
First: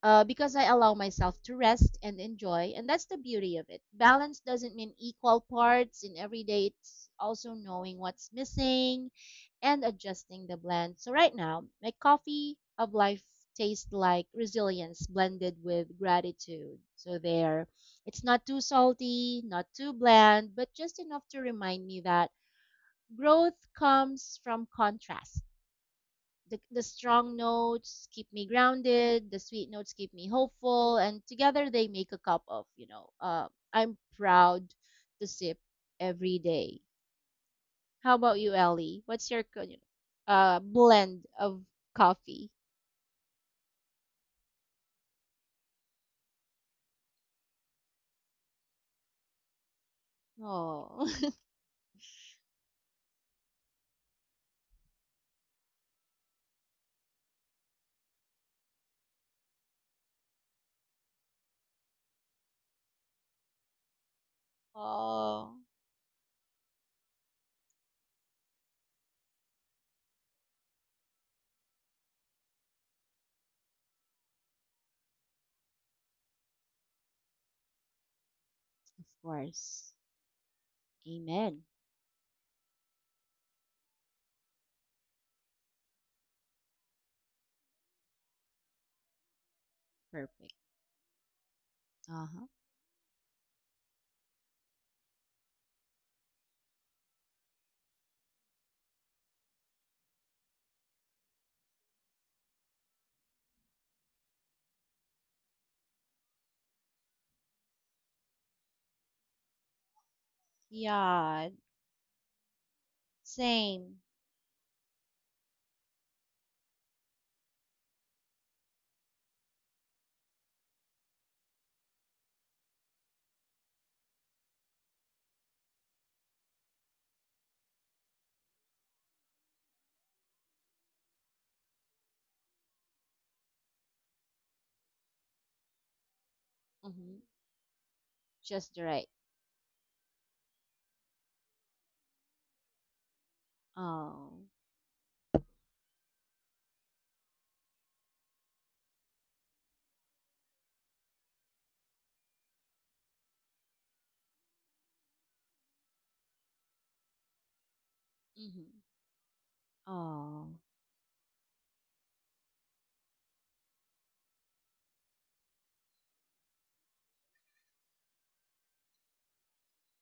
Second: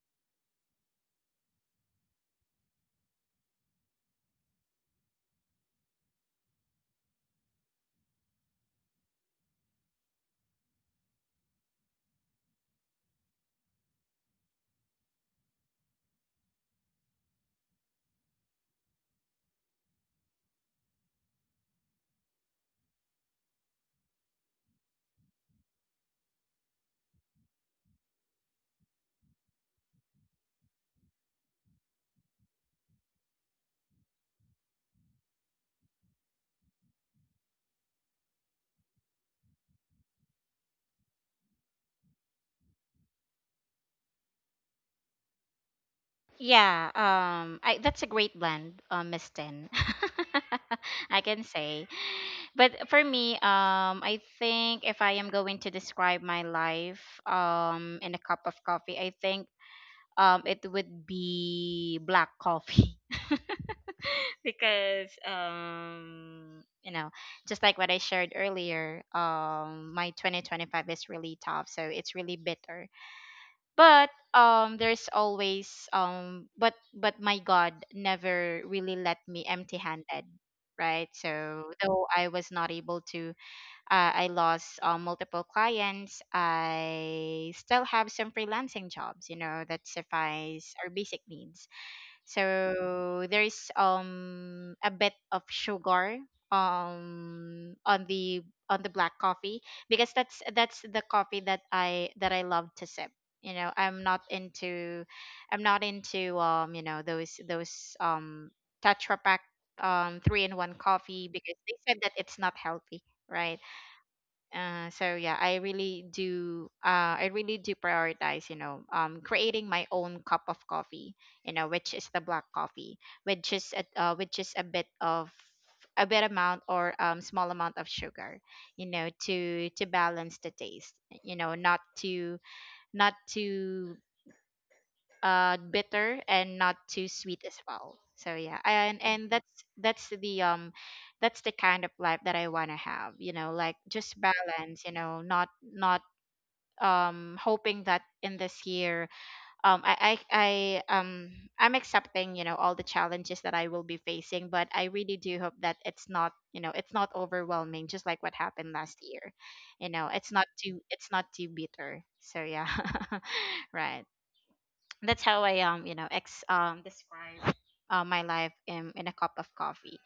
B: because I allow myself to rest and enjoy. And that's the beauty of it. Balance doesn't mean equal parts in every day, it's also knowing what's missing and adjusting the blend. So, right now, my coffee of life tastes like resilience blended with gratitude. So, there, it's not too salty, not too bland, but just enough to remind me that growth comes from contrast. The, strong notes keep me grounded, the sweet notes keep me hopeful, and together they make a cup of, you know, I'm proud to sip every day. How about you, Ellie? What's your you know, blend of coffee?
A: Yeah, that's a great blend, Miss Tin.
B: Oh.
A: I can say. But for me, I think if I am going to describe my life, in a cup of coffee, I think, it would be black coffee. Because
B: Oh,
A: you know, just like what I shared earlier, my 2025 is really tough, so it's really bitter. But there's always but my God never really
B: of
A: let me empty
B: course.
A: handed, right?
B: Amen.
A: So though I was not able to, I lost, multiple clients, I still have some freelancing jobs, you know, that
B: Perfect.
A: suffice our basic needs.
B: Uh-huh.
A: So there is a bit of sugar on the, on the black coffee, because that's the coffee that I love to sip. You know, I'm not into, I'm not into, you know, those, those Tetra Pak, three in one coffee,
B: Yeah,
A: because they said that it's not healthy, right?
B: same.
A: So yeah, I really do. I really do prioritize, you know, creating my own cup of coffee, you know, which is the black coffee, which is a bit of, a bit amount, or small amount of sugar, you know, to balance the taste, you know, not to, not to, bitter, and not too
B: Mm-hmm.
A: sweet as well. So yeah,
B: Just the
A: and
B: right.
A: and that's the, that's the kind of life that I want to have, you know, like, just
B: Oh.
A: balance, you know, not, not, hoping that in this year, I, I'm accepting, you know, all the challenges that I will be facing, but I really do hope that it's not, you know, it's not overwhelming, just like what happened
B: Mm-hmm.
A: last year. You know, it's not
B: Oh.
A: too, it's not too bitter. So yeah. Right. That's how I, you know, ex this my life in a cup of coffee.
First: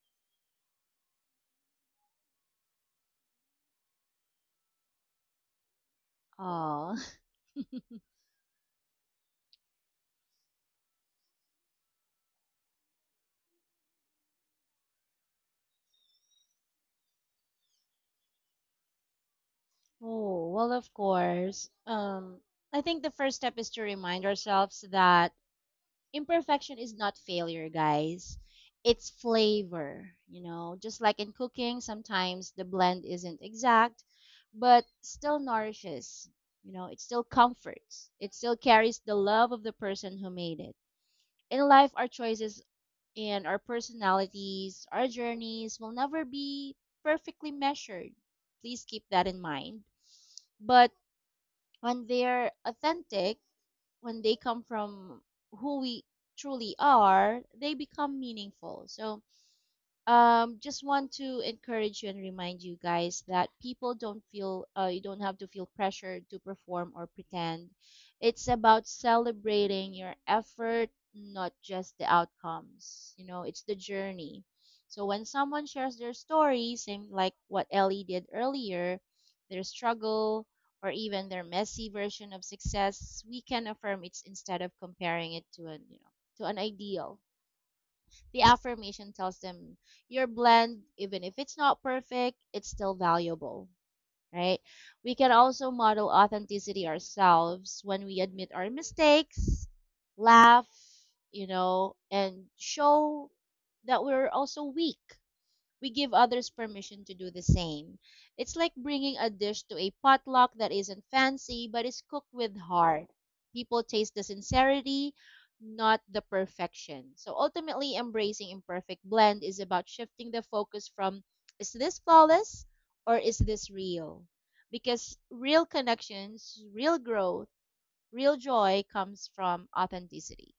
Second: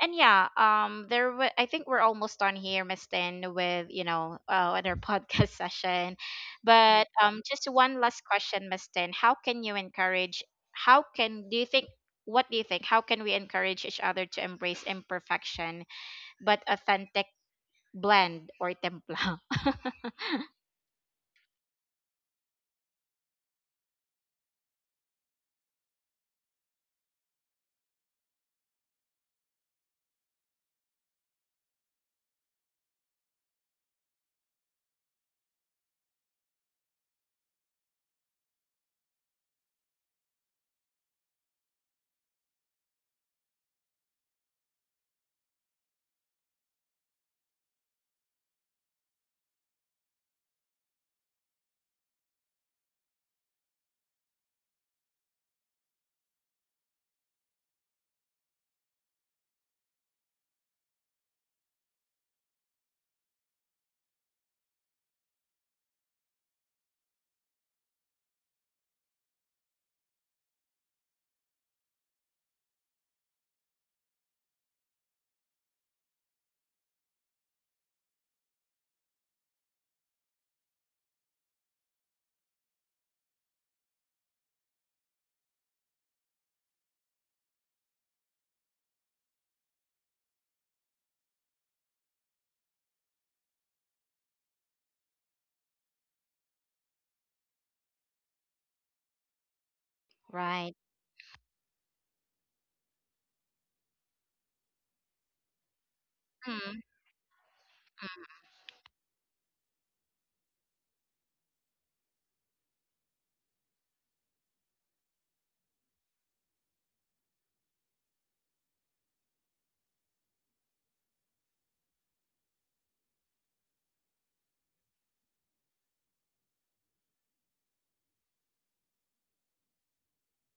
A: And yeah, there wa I think we're almost done here, Miss Tin, with, you know, with podcast session.
B: Oh.
A: But just one last question, Miss Tin. How can you encourage? How can, do you think? What do you think? How can we encourage each other to embrace imperfection but authentic blend or templa?
B: Oh, well, of course. I think the first step is to remind ourselves that imperfection is not failure, guys. It's flavor, you know, just like in cooking, sometimes the blend isn't exact, but still nourishes, you know, it still comforts, it still carries the love of the person who made it. In life, our choices and our personalities, our journeys will never be perfectly measured. Please keep that in mind. But when they're authentic, when they come from who we truly are, they become meaningful. So, just want to encourage you and remind you guys that people don't feel, you don't have to feel pressure to perform or pretend. It's about celebrating your effort, not just the outcomes. You know, it's the journey. So when someone shares their story, same like what Ellie did earlier, their struggle, or even their messy version of success, we can affirm it's instead of comparing it to an, you know, to an ideal. The affirmation tells them, your blend, even if it's not perfect, it's still valuable, right? We can also model authenticity ourselves. When we admit our mistakes, laugh, you know, and show that we're also weak, we give others
A: Right.
B: permission to do the same. It's like bringing a dish to a potluck that isn't fancy but is cooked with heart. People taste the sincerity, not the perfection. So ultimately, embracing imperfect blend is about shifting the focus from, is this flawless, or is this real? Because real connections, real growth, real joy comes from authenticity.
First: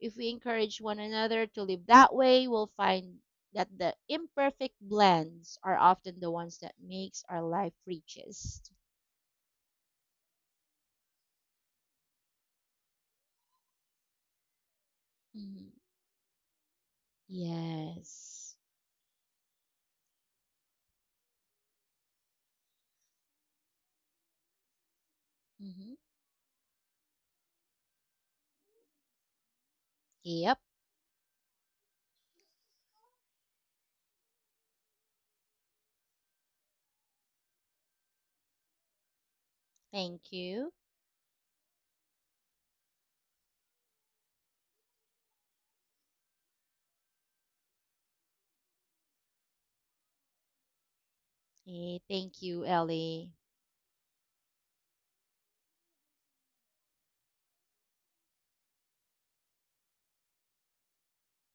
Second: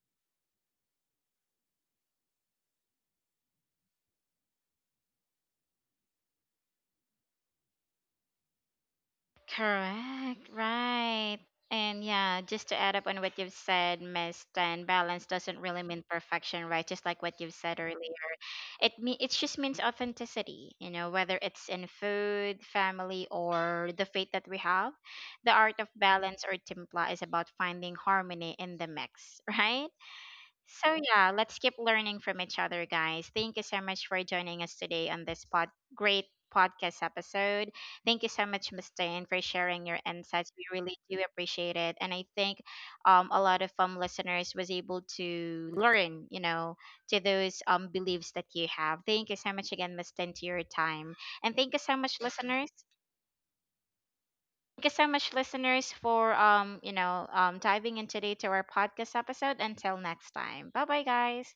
B: If we encourage one another to live that way, we'll find that the imperfect blends are often the ones that makes our life richest.
A: Correct, right. And yeah, just to add up on what you've said, Miss, then balance doesn't
B: Hmm.
A: really mean perfection, right? Just like what you've said earlier.
B: Yes.
A: It just means authenticity, you know, whether it's in food, family, or the faith that we have. The art of
B: Hmm.
A: balance or timpla is about finding harmony in the mix, right?
B: Yep.
A: So, yeah, let's keep learning from each other, guys. Thank you so much for joining us today on this great podcast episode. Thank you so much, Ms. Diane, for sharing your
B: Thank
A: insights. We
B: you.
A: really do appreciate it. And I think, a lot of listeners was able to learn, you know, to those beliefs that you have. Thank you so much again, Ms. Diane, to your time. And thank you so
B: Hey,
A: much,
B: thank you,
A: listeners.
B: Ellie.
A: Thank you so much, listeners, for, you know, diving in today to our podcast episode. Until next time, bye bye, guys.